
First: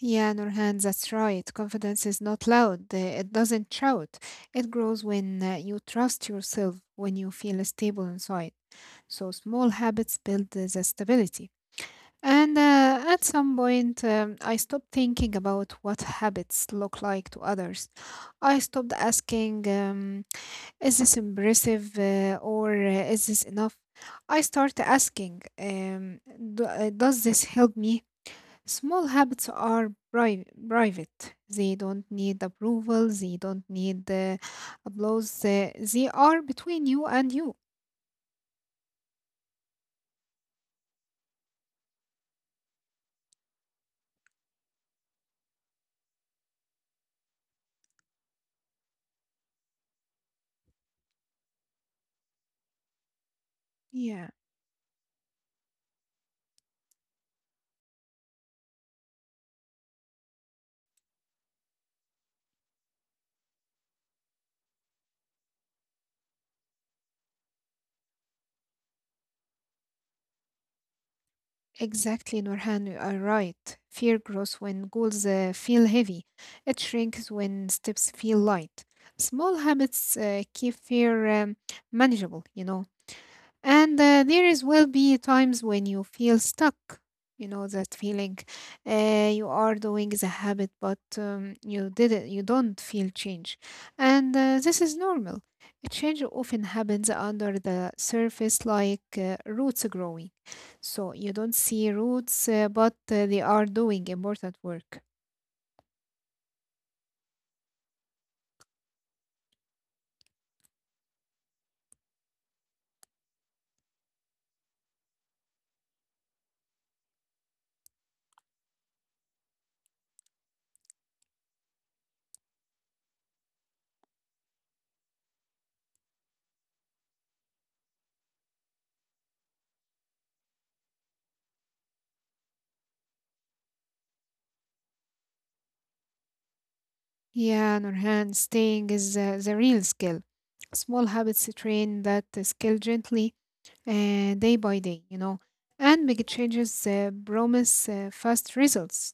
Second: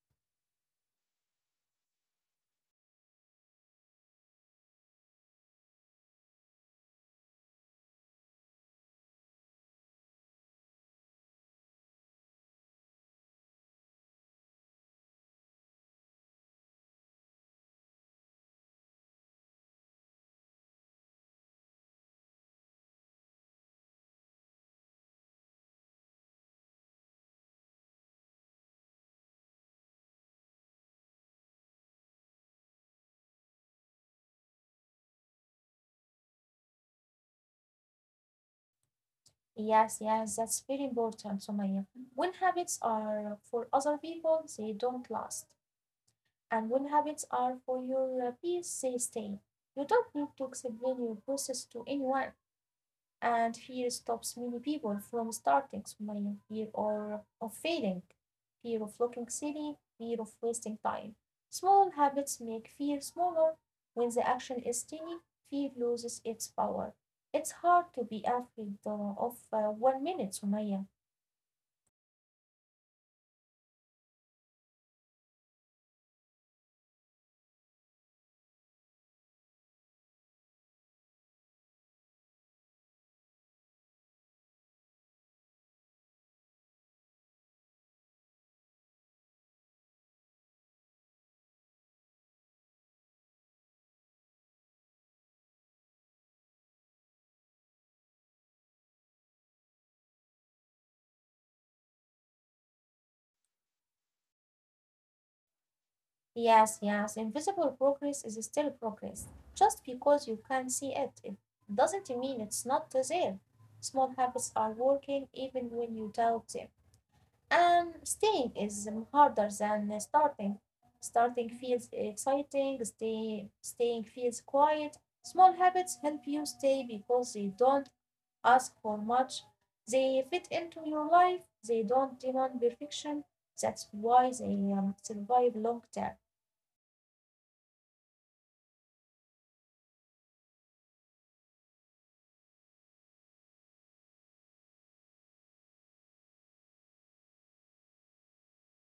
S2: Yeah, Nurhan, that's right. Confidence is not loud, it doesn't shout. It grows when you trust yourself, when you feel stable inside. So small habits build the stability. And at some point, I stopped thinking about what habits look like to others. I stopped asking, is this impressive or is this enough? I start asking, does this help me? Small habits are private. They don't need approval. They don't need applause. They are between you and you.
S1: Yes, yes, that's very important, Sumaya. When habits are for other people, they don't last. And when habits are for your peace, they stay. You don't need to explain your process to anyone. And fear
S2: Yeah.
S1: stops many people from starting smiling, fear or of failing, fear of looking silly, fear of wasting time. Small habits make fear smaller. When the action is tiny, fear loses its power. It's hard to be afraid of 1 minute, Sumaya.
S2: Exactly, Nurhan, you are right. Fear grows when goals feel heavy. It shrinks when steps feel light. Small habits keep fear manageable. And there is will be times when you feel stuck. You know that feeling. You are doing the habit, but you didn't. You don't feel change, and this is normal. A change often happens under the surface, like roots growing. So you don't see roots, but they are doing important work.
S1: Yes, yes, invisible progress is still progress. Just because you can't see it, it doesn't mean it's not there. Small habits are working even when you doubt them. Staying is harder than starting. Starting feels exciting, staying feels quiet. Small habits help you stay because they don't ask for much. They fit into your life, they don't demand perfection. That's why they survive long term.
S2: Yeah, Nurhan, staying is the real skill. Small habits train that skill gently day by day. And big changes promise fast results.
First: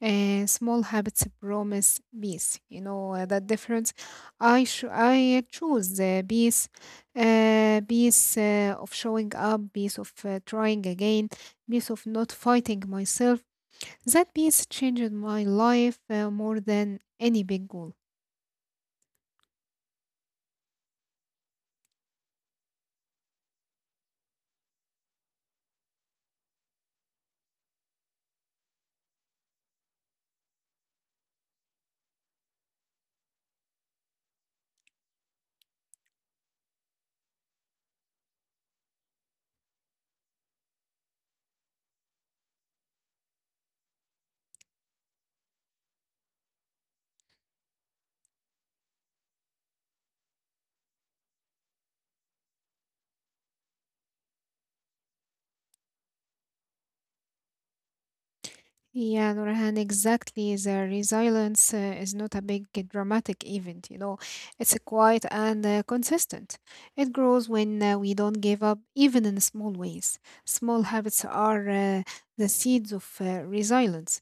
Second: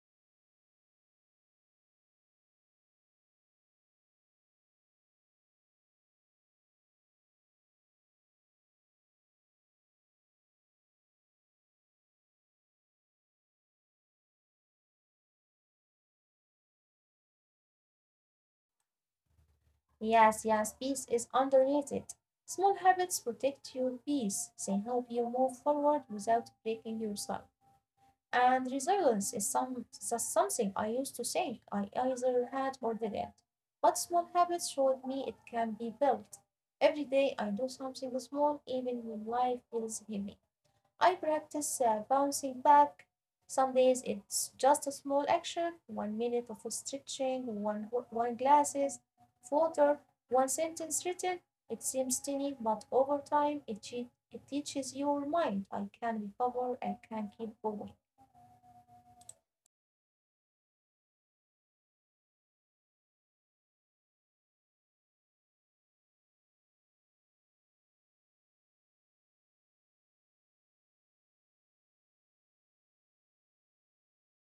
S2: Small habits promise peace. You know that difference. I choose the peace, peace of showing up, peace of trying again, peace of not fighting myself. That peace changed my life more than any big goal.
S1: Yes, yes, peace is underrated. Small habits protect your peace, they help you move forward without breaking yourself. And resilience is some just something I used to think I either had or didn't. But small habits showed me it can be built. Every day I do something small, even when life feels heavy. I practice bouncing back. Some days it's just a small action, 1 minute of stretching, one glasses of water, one sentence written. It seems tiny, but over time it teaches your mind. I can recover, and can keep going.
S2: Yeah, Nurhan, exactly. The resilience is not a big dramatic event. It's a quiet and consistent. It grows when we don't give up, even in small ways. Small habits are the seeds of resilience.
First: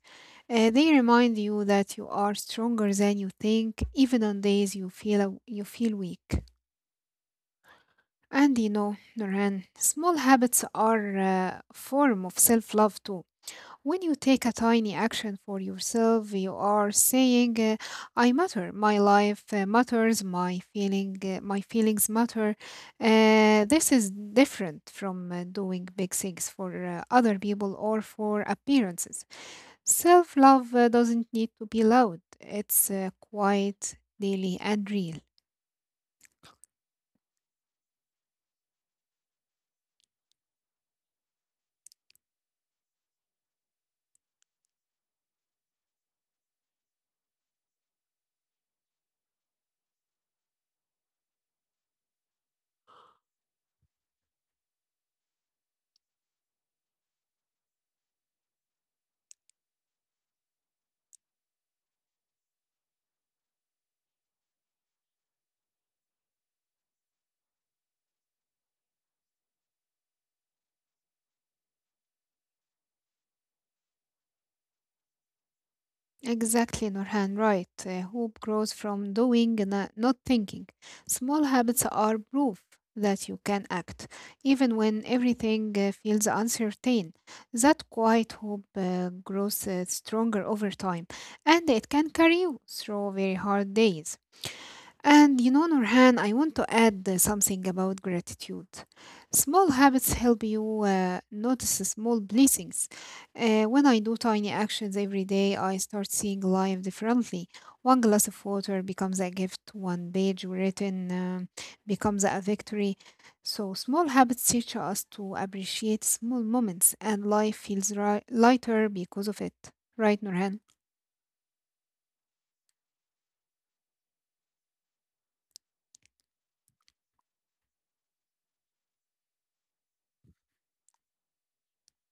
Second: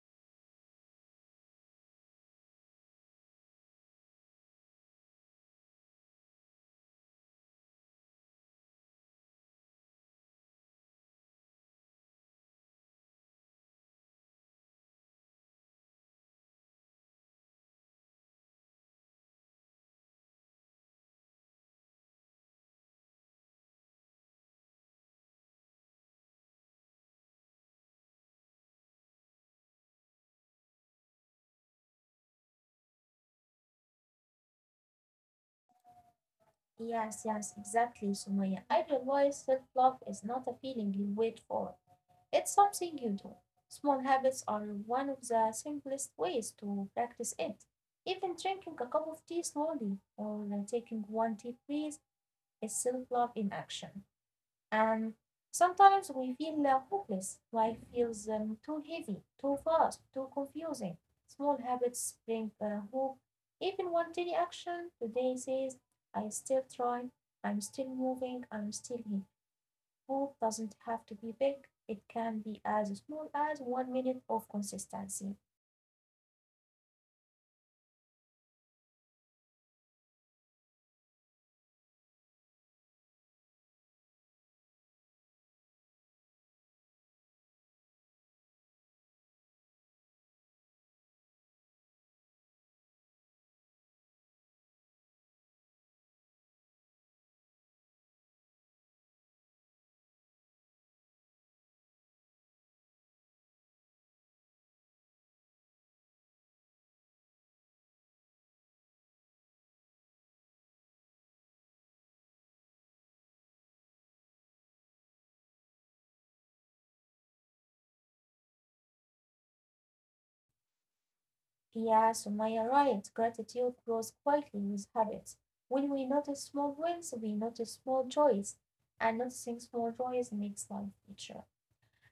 S2: They remind you that you are stronger than you think, even on days you feel weak. And Nurhan, small habits are a form of self-love too. When you take a tiny action for yourself, you are saying, "I matter. My life matters. My feeling, my feelings matter." This is different from doing big things for other people or for appearances. Self love doesn't need to be loud. It's quiet, daily, and real.
S1: Yes, yes, exactly, Sumaya. I realize self-love is not a feeling you wait for. It's something you do. Small habits are one of the simplest ways to practice it. Even drinking a cup of tea slowly or taking one deep breath is self-love in action. And sometimes we feel hopeless. Life feels too heavy, too fast, too confusing. Small habits bring hope. Even one tiny action today says, I still try, I'm still moving, I'm still here. Hope doesn't have to be big, it can be as small as 1 minute of consistency.
S2: Exactly, Nurhan, right. Hope grows from doing, not thinking. Small habits are proof that you can act, even when everything feels uncertain. That quiet hope grows stronger over time, and it can carry you through very hard days. And Nurhan, I want to add something about gratitude. Small habits help you notice the small blessings. When I do tiny actions every day, I start seeing life differently. One glass of water becomes a gift, one page written becomes a victory. So, small habits teach us to appreciate small moments, and life feels lighter because of it. Right, Nurhan?
S1: Yeah, Sumaya, right. Gratitude grows quietly with habits. When we notice small wins, we notice small joys, and noticing small joys makes life richer.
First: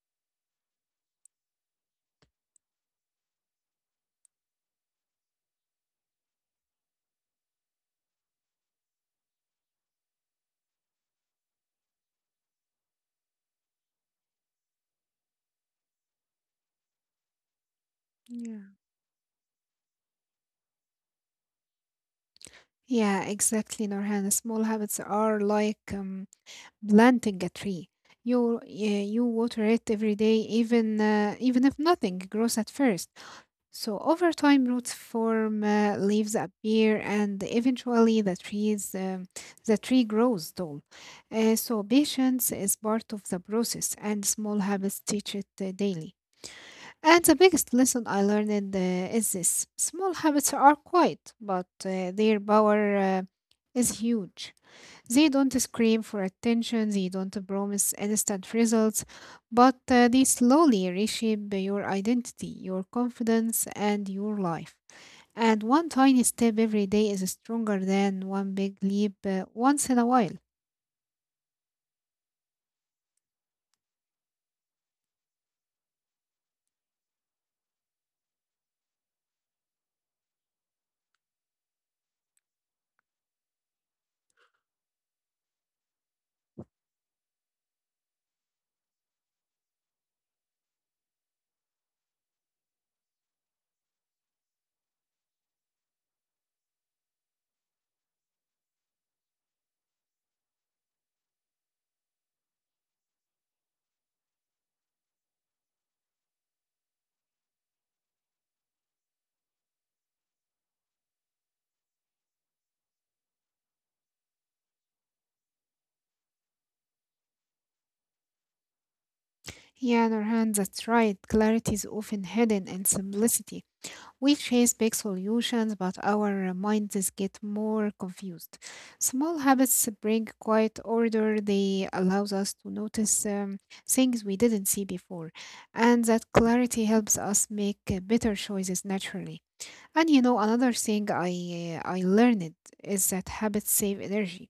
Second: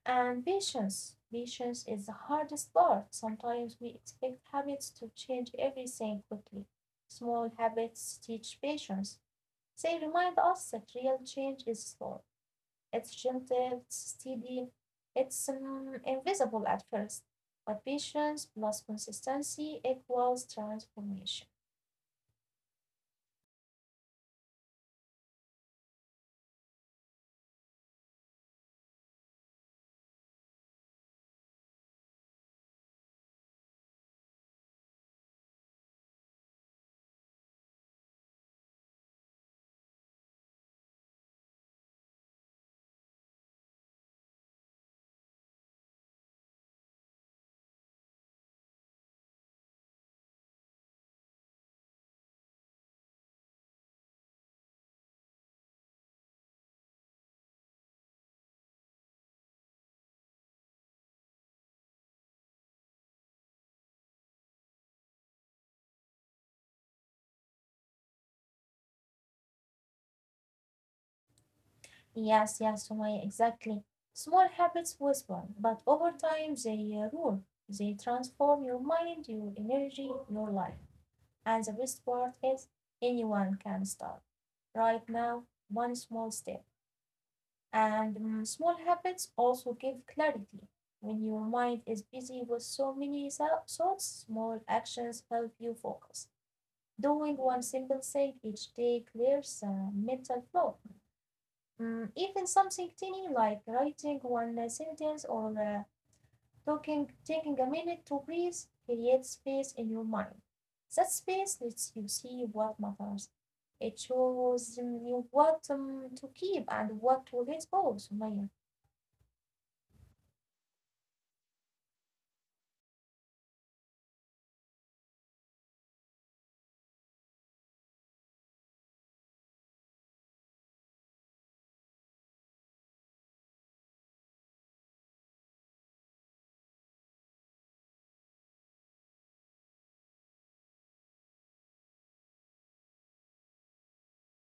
S1: And patience. Patience is the hardest part. Sometimes we expect habits to change everything quickly. Small habits teach patience. They remind us that real change is slow. It's gentle, it's steady, it's invisible at first, but patience
S2: Yeah.
S1: plus consistency equals transformation.
S2: Yeah, exactly, Nurhan. Small habits are like planting a tree. You yeah, you water it every day, even if nothing grows at first. So over time, roots form, leaves appear, and eventually the tree grows tall. So patience is part of the process, and small habits teach it daily. And the biggest lesson I learned is this: small habits are quiet, but their power is huge. They don't scream for attention, they don't promise instant results, but they slowly reshape your identity, your confidence, and your life. And one tiny step every day is stronger than one big leap once in a while.
S1: Yes, yes, Sumaya, exactly. Small habits whisper, but over time they rule. They transform your mind, your energy, your life. And the best part is anyone can start. Right now, one small step. And small habits also give clarity. When your mind is busy with so many thoughts, small actions help you focus. Doing one simple thing each day clears the mental flow. Even something tiny like writing one sentence or taking a minute to breathe creates space in your mind. That space lets you see what matters. It shows you what to keep and what to let go, Sumaya.
S2: Yeah, Nurhan, that's right. Clarity is often hidden in simplicity. We chase big solutions, but our minds get more confused. Small habits bring quiet order. They allows us to notice things we didn't see before, and that clarity helps us make better choices naturally. And another thing I learned is that habits save energy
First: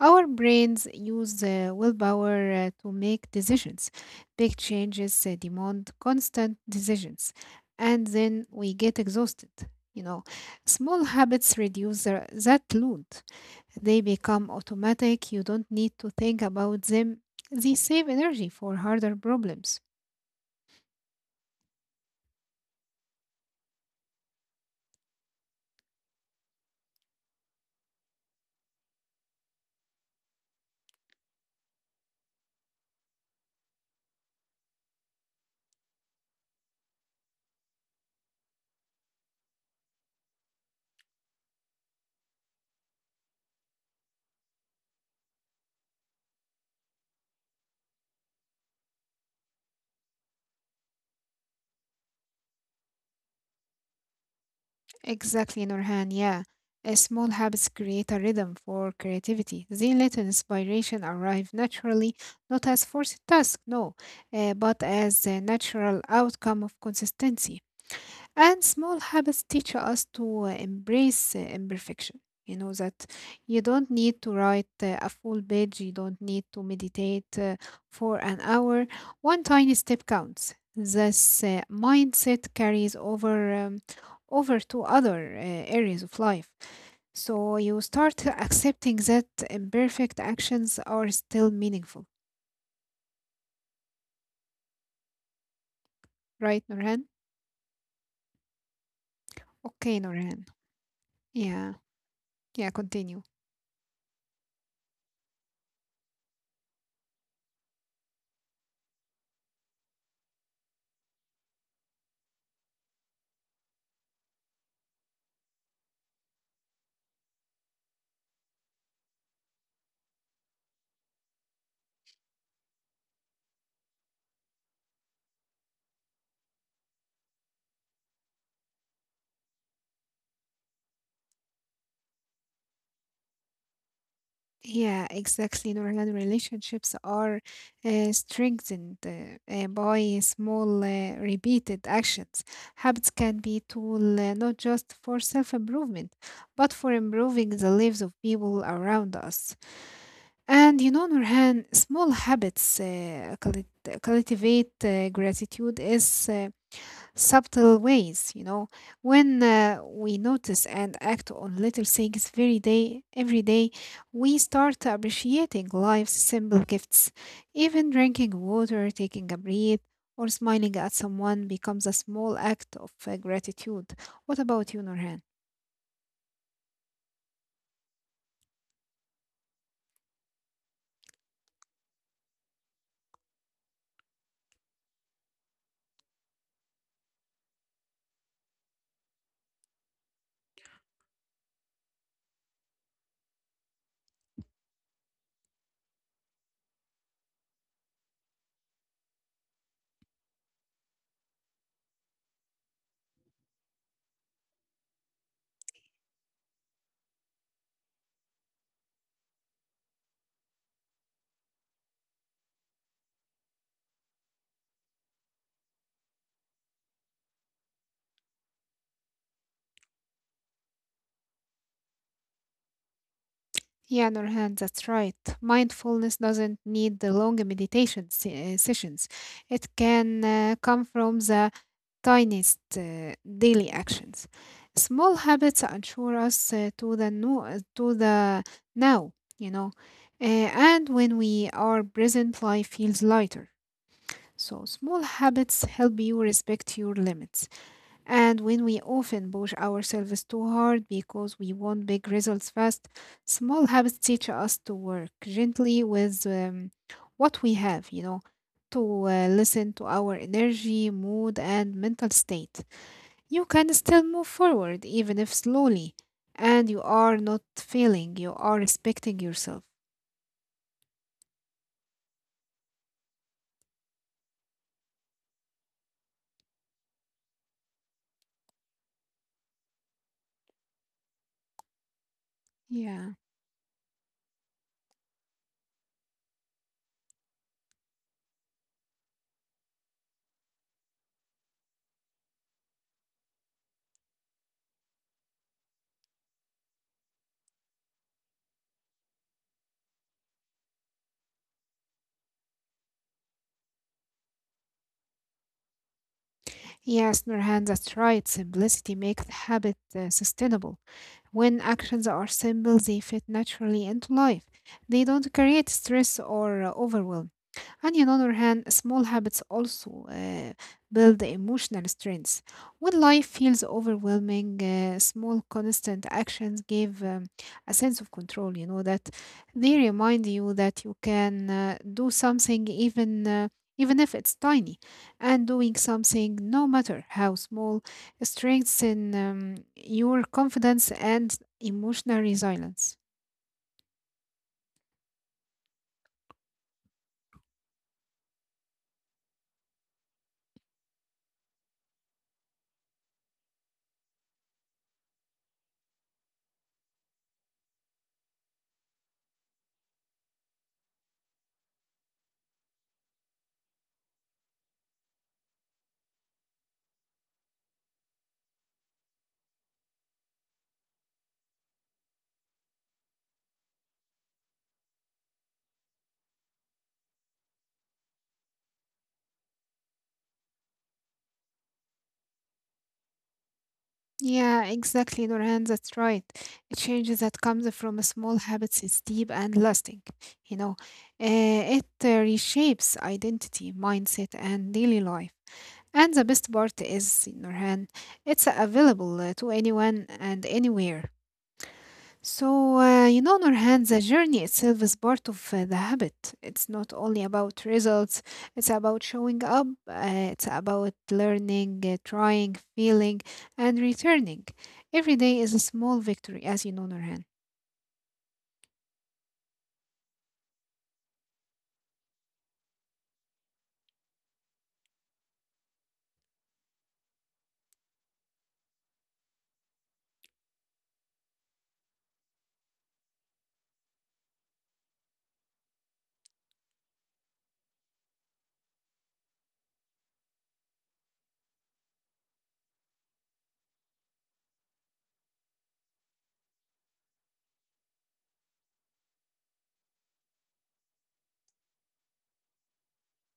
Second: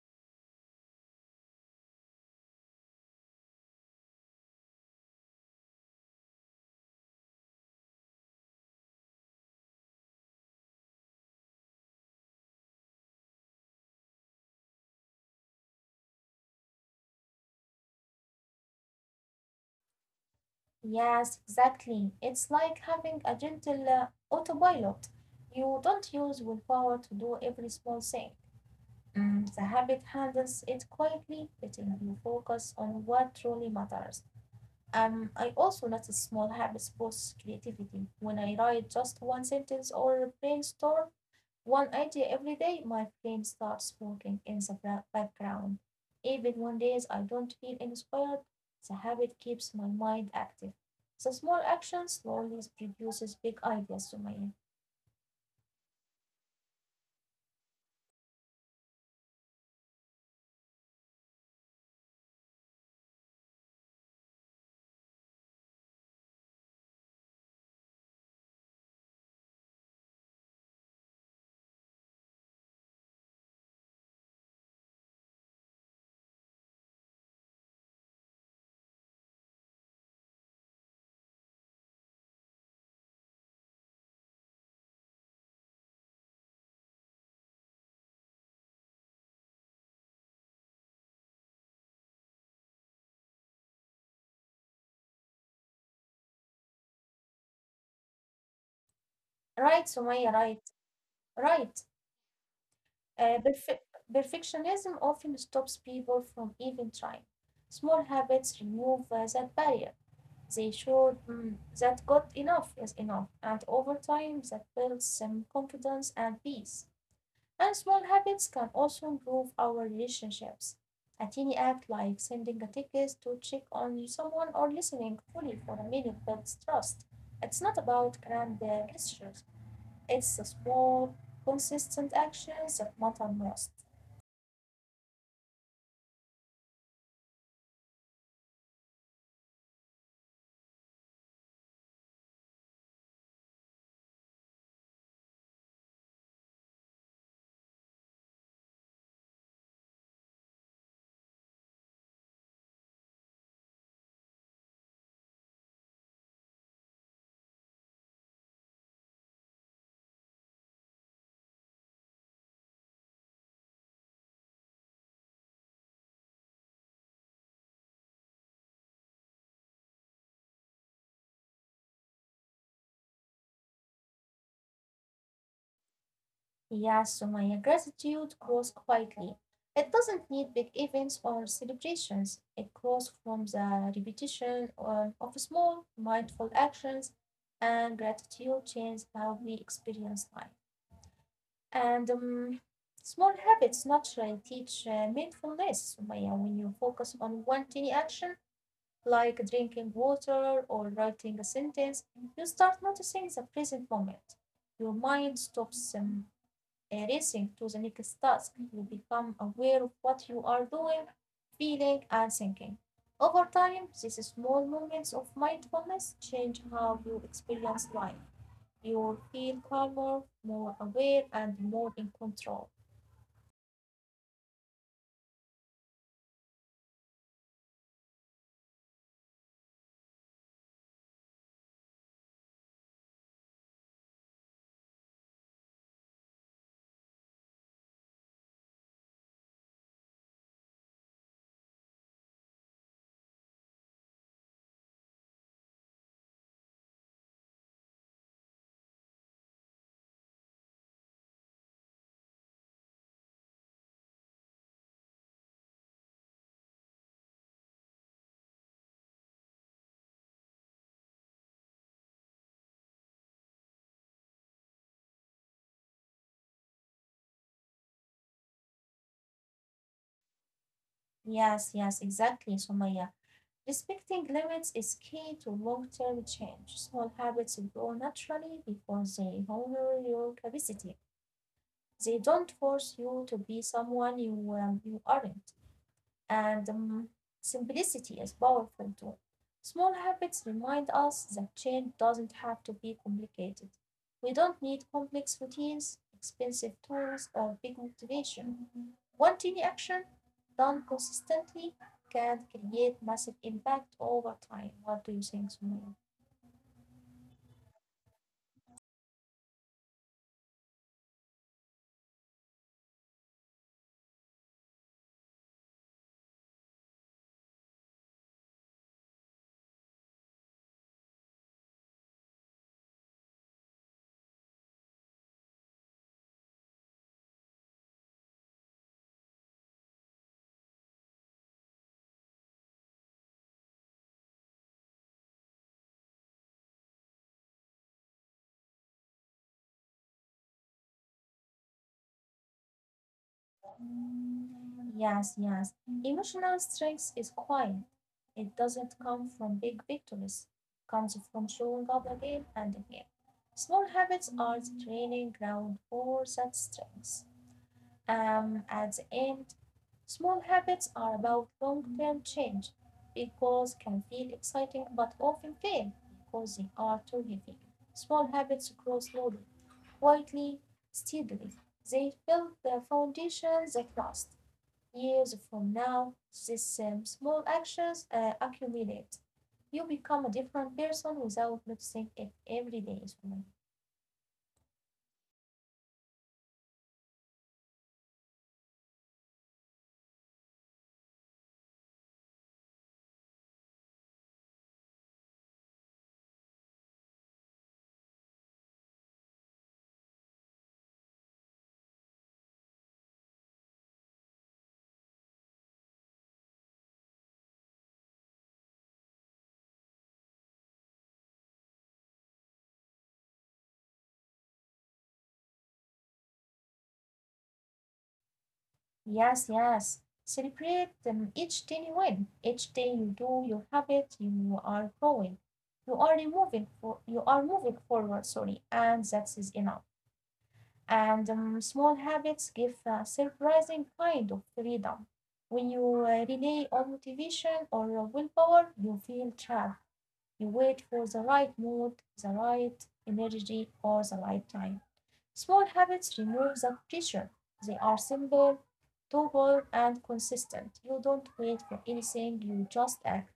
S2: our brains use willpower to make decisions. Big changes demand constant decisions, and then we get exhausted. You know, Small habits reduce that load. They become automatic. You don't need to think about them. They save energy for harder problems.
S1: Yes, exactly. It's like having a gentle autopilot. You don't use willpower to do every small thing. The habit handles it quietly, letting you focus on what truly matters. I also notice small habits boost creativity. When I write just one sentence or brainstorm, one idea every day, my friend starts working in the background. Even on days I don't feel inspired, the habit keeps my mind active. The small action slowly produces big ideas, Sumaya.
S2: Exactly, Nurhan. Yeah. a Small habits create a rhythm for creativity. They let inspiration arrive naturally, not as forced task, no, but as a natural outcome of consistency. And small habits teach us to embrace imperfection. You know that you don't need to write a full page, you don't need to meditate for an hour. One tiny step counts. This mindset carries over. Over to other areas of life. So you start accepting that imperfect actions are still meaningful, right, Norhan?
S1: Right,
S2: Okay,
S1: Sumaya,
S2: Norhan.
S1: right,
S2: Yeah,
S1: right.
S2: yeah, continue.
S1: Uh, perfe- Perfectionism often stops people from even trying. Small habits remove that barrier. They show that good enough is enough, and over time that builds some confidence and peace. And small habits can also improve our relationships. A teeny act like sending a text to check on someone or listening fully for a minute builds trust. It's not about grand gestures, it's the small, consistent actions that matter most.
S2: Yeah, exactly. Norhan relationships are strengthened by small, repeated actions. Habits can be a tool not just for self-improvement, but for improving the lives of people around us. And Norhan, small habits cultivate gratitude is subtle ways when we notice and act on little things very day every day, we start appreciating life's simple gifts, even drinking water, taking a breath, or smiling at someone becomes a small act of gratitude. What about you, Nurhan?
S1: Yeah, Sumaya, gratitude grows quietly. It doesn't need big events or celebrations. It grows from the of small, mindful actions, and gratitude changes how we experience life. And small habits naturally teach mindfulness, Sumaya, when you focus on one tiny action, like drinking water or writing a sentence, you start noticing the present moment. Your mind stops racing to the next task, you become aware of what you are doing, feeling, and thinking. Over time, these small moments of mindfulness change how you experience life. You feel calmer, more aware, and more in control.
S2: Yeah, Nurhan, that's right. Mindfulness doesn't need the long meditation sessions. It can come from the tiniest daily actions. Small habits anchor us to the no, to the now, you know. Uh, and when we are present, life feels lighter. So small habits help you respect your limits. And when we often push ourselves too hard because we want big results fast, small habits teach us to work gently with what we have, you know, to listen to our energy, mood, and mental state. You can still move forward, even if slowly, and you are not failing, you are respecting yourself.
S1: Yes, yes, exactly, Sumaya. Respecting limits is key to long term change. Small habits grow naturally because they honor your capacity. They don't force
S2: Yeah.
S1: you to be someone you aren't. And simplicity is powerful too. Small habits remind us that change doesn't have to be complicated. We don't need complex routines, expensive tools, or big motivation. One tiny action done consistently can create massive impact over time. What do you think, Sumaya?
S2: Yes, Nurhan, that's right. Simplicity makes the habit sustainable. When actions are simple, they fit naturally into life. They don't create stress or overwhelm. And on the other hand, small habits also build emotional strength. When life feels overwhelming, small constant actions give a sense of control. You know that they remind you that you can do something even even if it's tiny, and doing something no matter how small strengthens your confidence and emotional resilience.
S1: Yes, yes. Emotional strength is quiet. It doesn't come from big victories. It comes from showing up again and again. Small habits are the training ground for that strength. At the end, small habits are about long-term change. Big goals can feel exciting but often fail because they are too heavy. Small habits grow slowly, quietly, steadily. They build the foundations that last. Years from now these same small actions accumulate. You become a different person without noticing it every day.
S2: Yeah, exactly, Nurhan. That's right. A change that comes from small habits is deep and lasting. You know, it reshapes identity, mindset, and daily life. And the best part is, Nurhan, it's available to anyone and anywhere. So, you know, Nurhan, the journey itself is part of the habit. It's not only about results, it's about showing up, it's about learning, trying, feeling, and returning. Every day is a small victory, as you know, Nurhan.
S1: Yes, yes. Celebrate each day you win, each day you do your habit, you are growing. You are moving forward, sorry, and that is enough. And small habits give a surprising kind of freedom. When you rely on motivation or your willpower, you feel trapped. You wait for the right mood, the right energy, or the right time. Small habits remove the pressure. They are simple, doable, and consistent. You don't wait for anything, you just act.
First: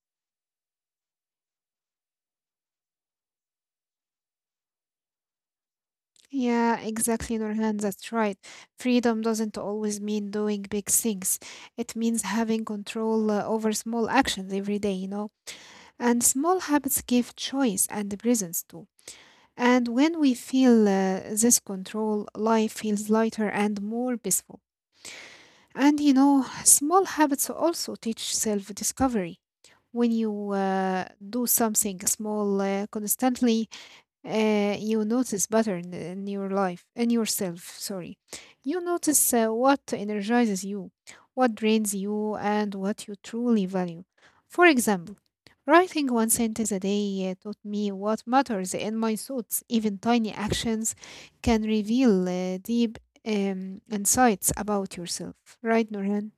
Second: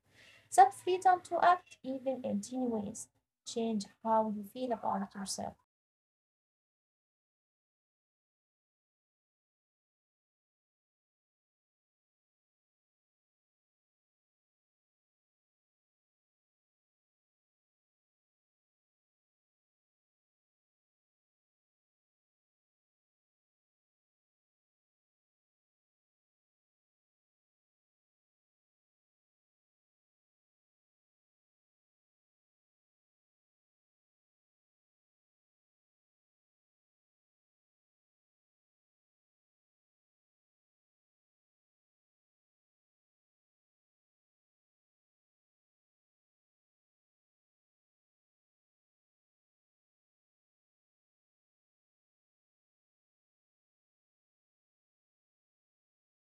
S1: That freedom to act, even in tiny ways, change how you feel about yourself.
S2: Yeah, exactly, Nurhan, that's right. Freedom doesn't always mean doing big things, it means having control over small actions every day, you know. And small habits give choice and presence too. And when we feel this control, life feels lighter and more peaceful. And you know, small habits also teach self discovery. When you do something small constantly, you notice pattern in your life, in yourself, sorry. You notice what energizes you, what drains you, and what you truly value. For example, writing one sentence a day taught me what matters in my thoughts. Even tiny actions can reveal deep insights about yourself. Right, Nurhan?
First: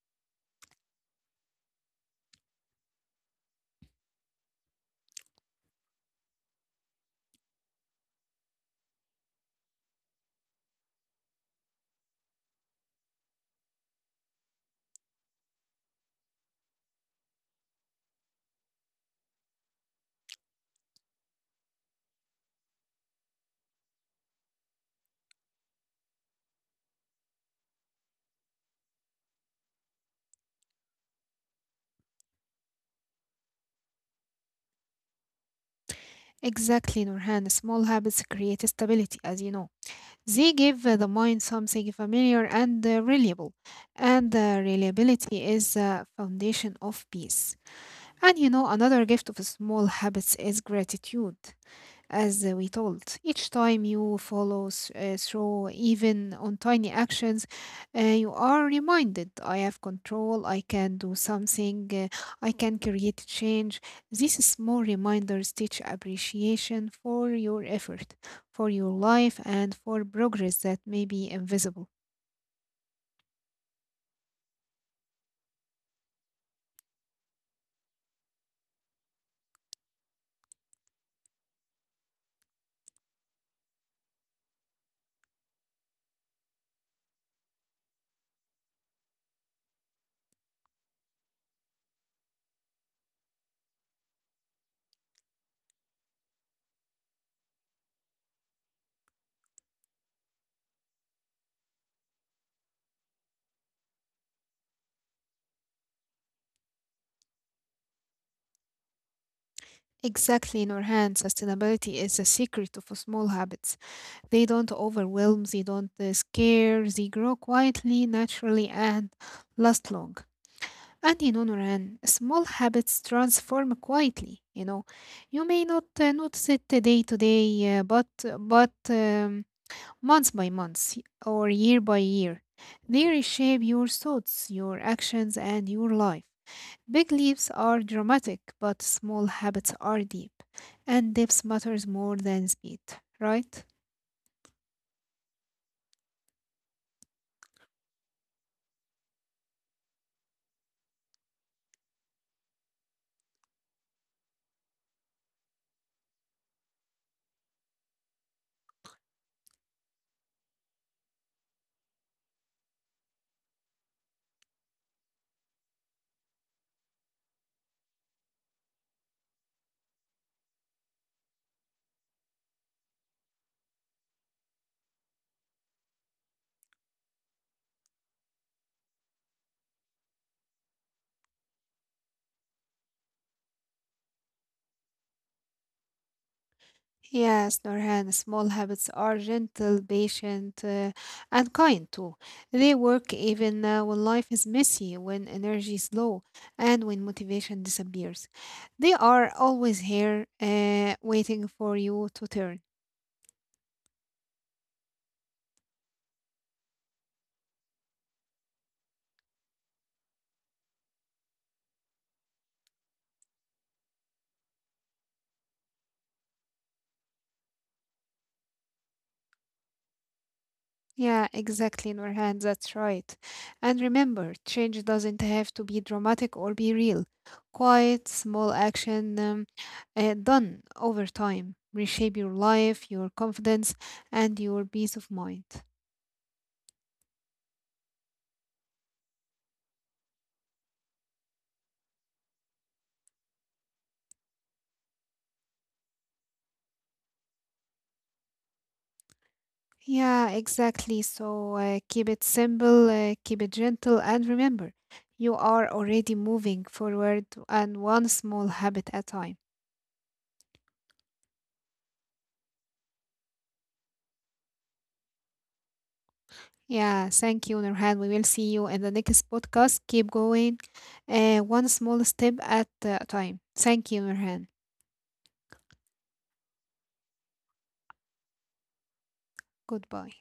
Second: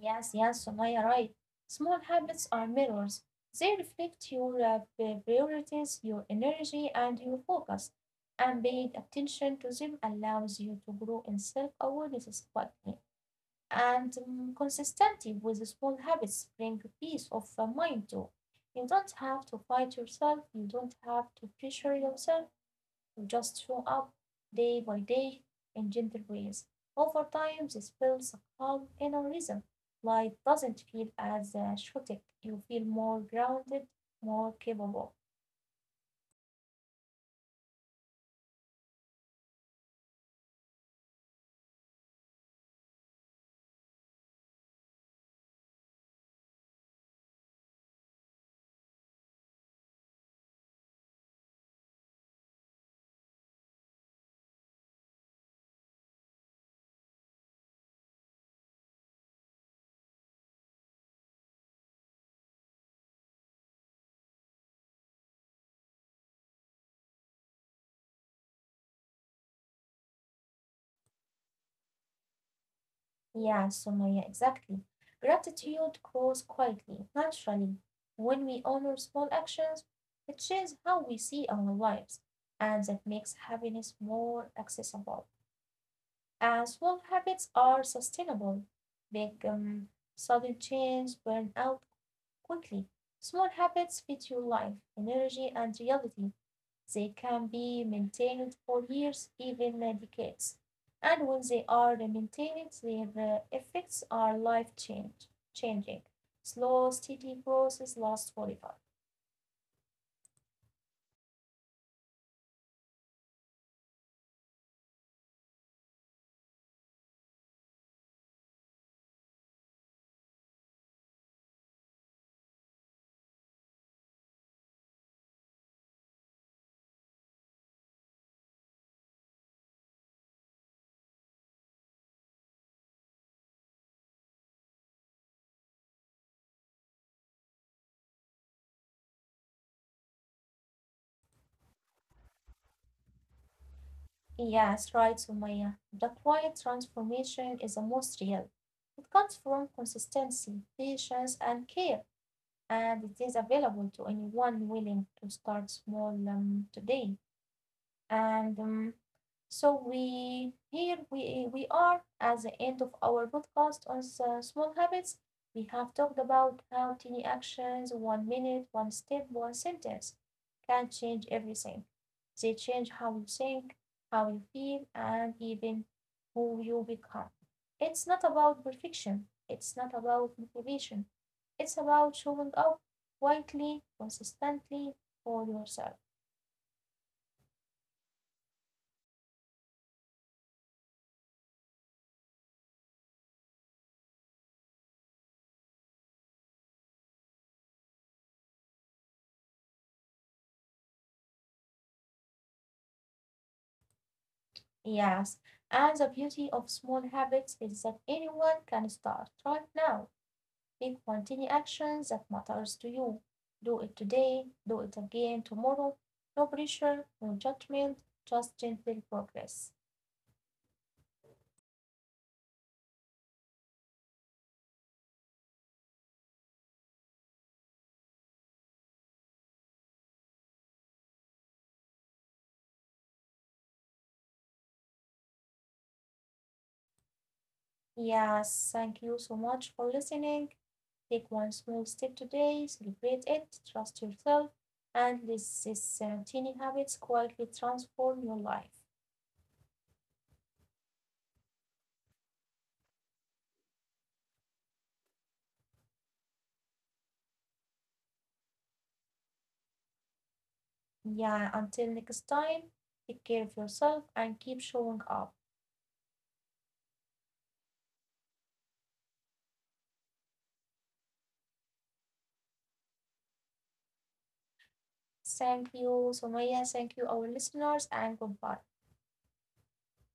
S1: Yes, yes, Sumaya, right. Small habits are mirrors. They reflect your priorities, your energy, and your focus. And paying attention to them allows you to grow in self awareness quickly. And consistency with the small habits bring peace of mind too. You don't have to fight yourself, you don't have to pressure yourself to just show up day by day in gentle ways. Over time, this builds a calm inner rhythm. Life doesn't feel as chaotic. You feel more grounded, more capable.
S2: Exactly, Nurhan. Small habits create stability, as you know. They give the mind something familiar and reliable. And reliability is the foundation of peace. And you know, another gift of small habits is gratitude. As we told, each time you follow through, even on tiny actions, you are reminded I have control, I can do something, I can create change. These small reminders teach appreciation for your effort, for your life, and for progress that may be invisible.
S1: Yeah, Sumaya, exactly. Gratitude grows quietly, naturally. When we honor small actions, it changes how we see our lives, and that makes happiness more accessible. And small habits are sustainable. Big sudden change, burnout, quickly. Small habits fit your life, energy, and reality; they can be maintained for years, even decades, and when they are maintained their effects are life changing. Slow, steady process lasts forever."
S2: Exactly, in our hands, sustainability is a secret of small habits. They don't overwhelm, they don't scare, they grow quietly, naturally, and last long. And you know, Noran, small habits transform quietly. You know, you may not notice it day to day, but month by month or year by year, they reshape your thoughts, your actions, and your life. Big leaps are dramatic, but small habits are deep, and depth matters more than speed, right?
S1: "Yes," right, Sumaya, "the quiet transformation is the most real. It comes from consistency, patience, and care, and it is available to anyone willing to start small today. And so we here we are at the end of our podcast on the small habits. We have talked about how tiny actions, one minute, one step, one sentence, can change everything. They change how you think, how you feel, and even who you become. It's not about perfection. It's not about motivation. It's about showing up quietly, consistently for yourself.
S2: Yes, Norhan, small habits are gentle, patient, and kind too. They work even when life is messy, when energy is low, and when motivation disappears. They are always here, waiting for you to turn.
S1: Yes, and the beauty of small habits is that anyone can start right now. Pick one tiny action that matters to you. Do it today, do it again tomorrow. No pressure, no judgment, just gentle progress.
S2: Yeah, exactly, Nurhan, that's right. And remember, change doesn't have to be dramatic or be real. Quiet, small action done over time reshape your life, your confidence, and your peace of mind.
S1: Yes, thank you so much for listening. Take one small step today, celebrate it, trust yourself, and let these tiny habits quietly transform your life.
S2: Yeah, exactly. So keep it simple, keep it gentle, and remember, you are already moving forward and one small habit at a time.
S1: Yeah, until next time, take care of yourself and keep showing up.
S2: Yeah, thank you, Nurhan. We will see you in the next podcast. Keep going, one small step at a time. Thank you, Nurhan.
S1: Thank you, Sumaya. Thank you, our listeners, and goodbye.
S2: Goodbye.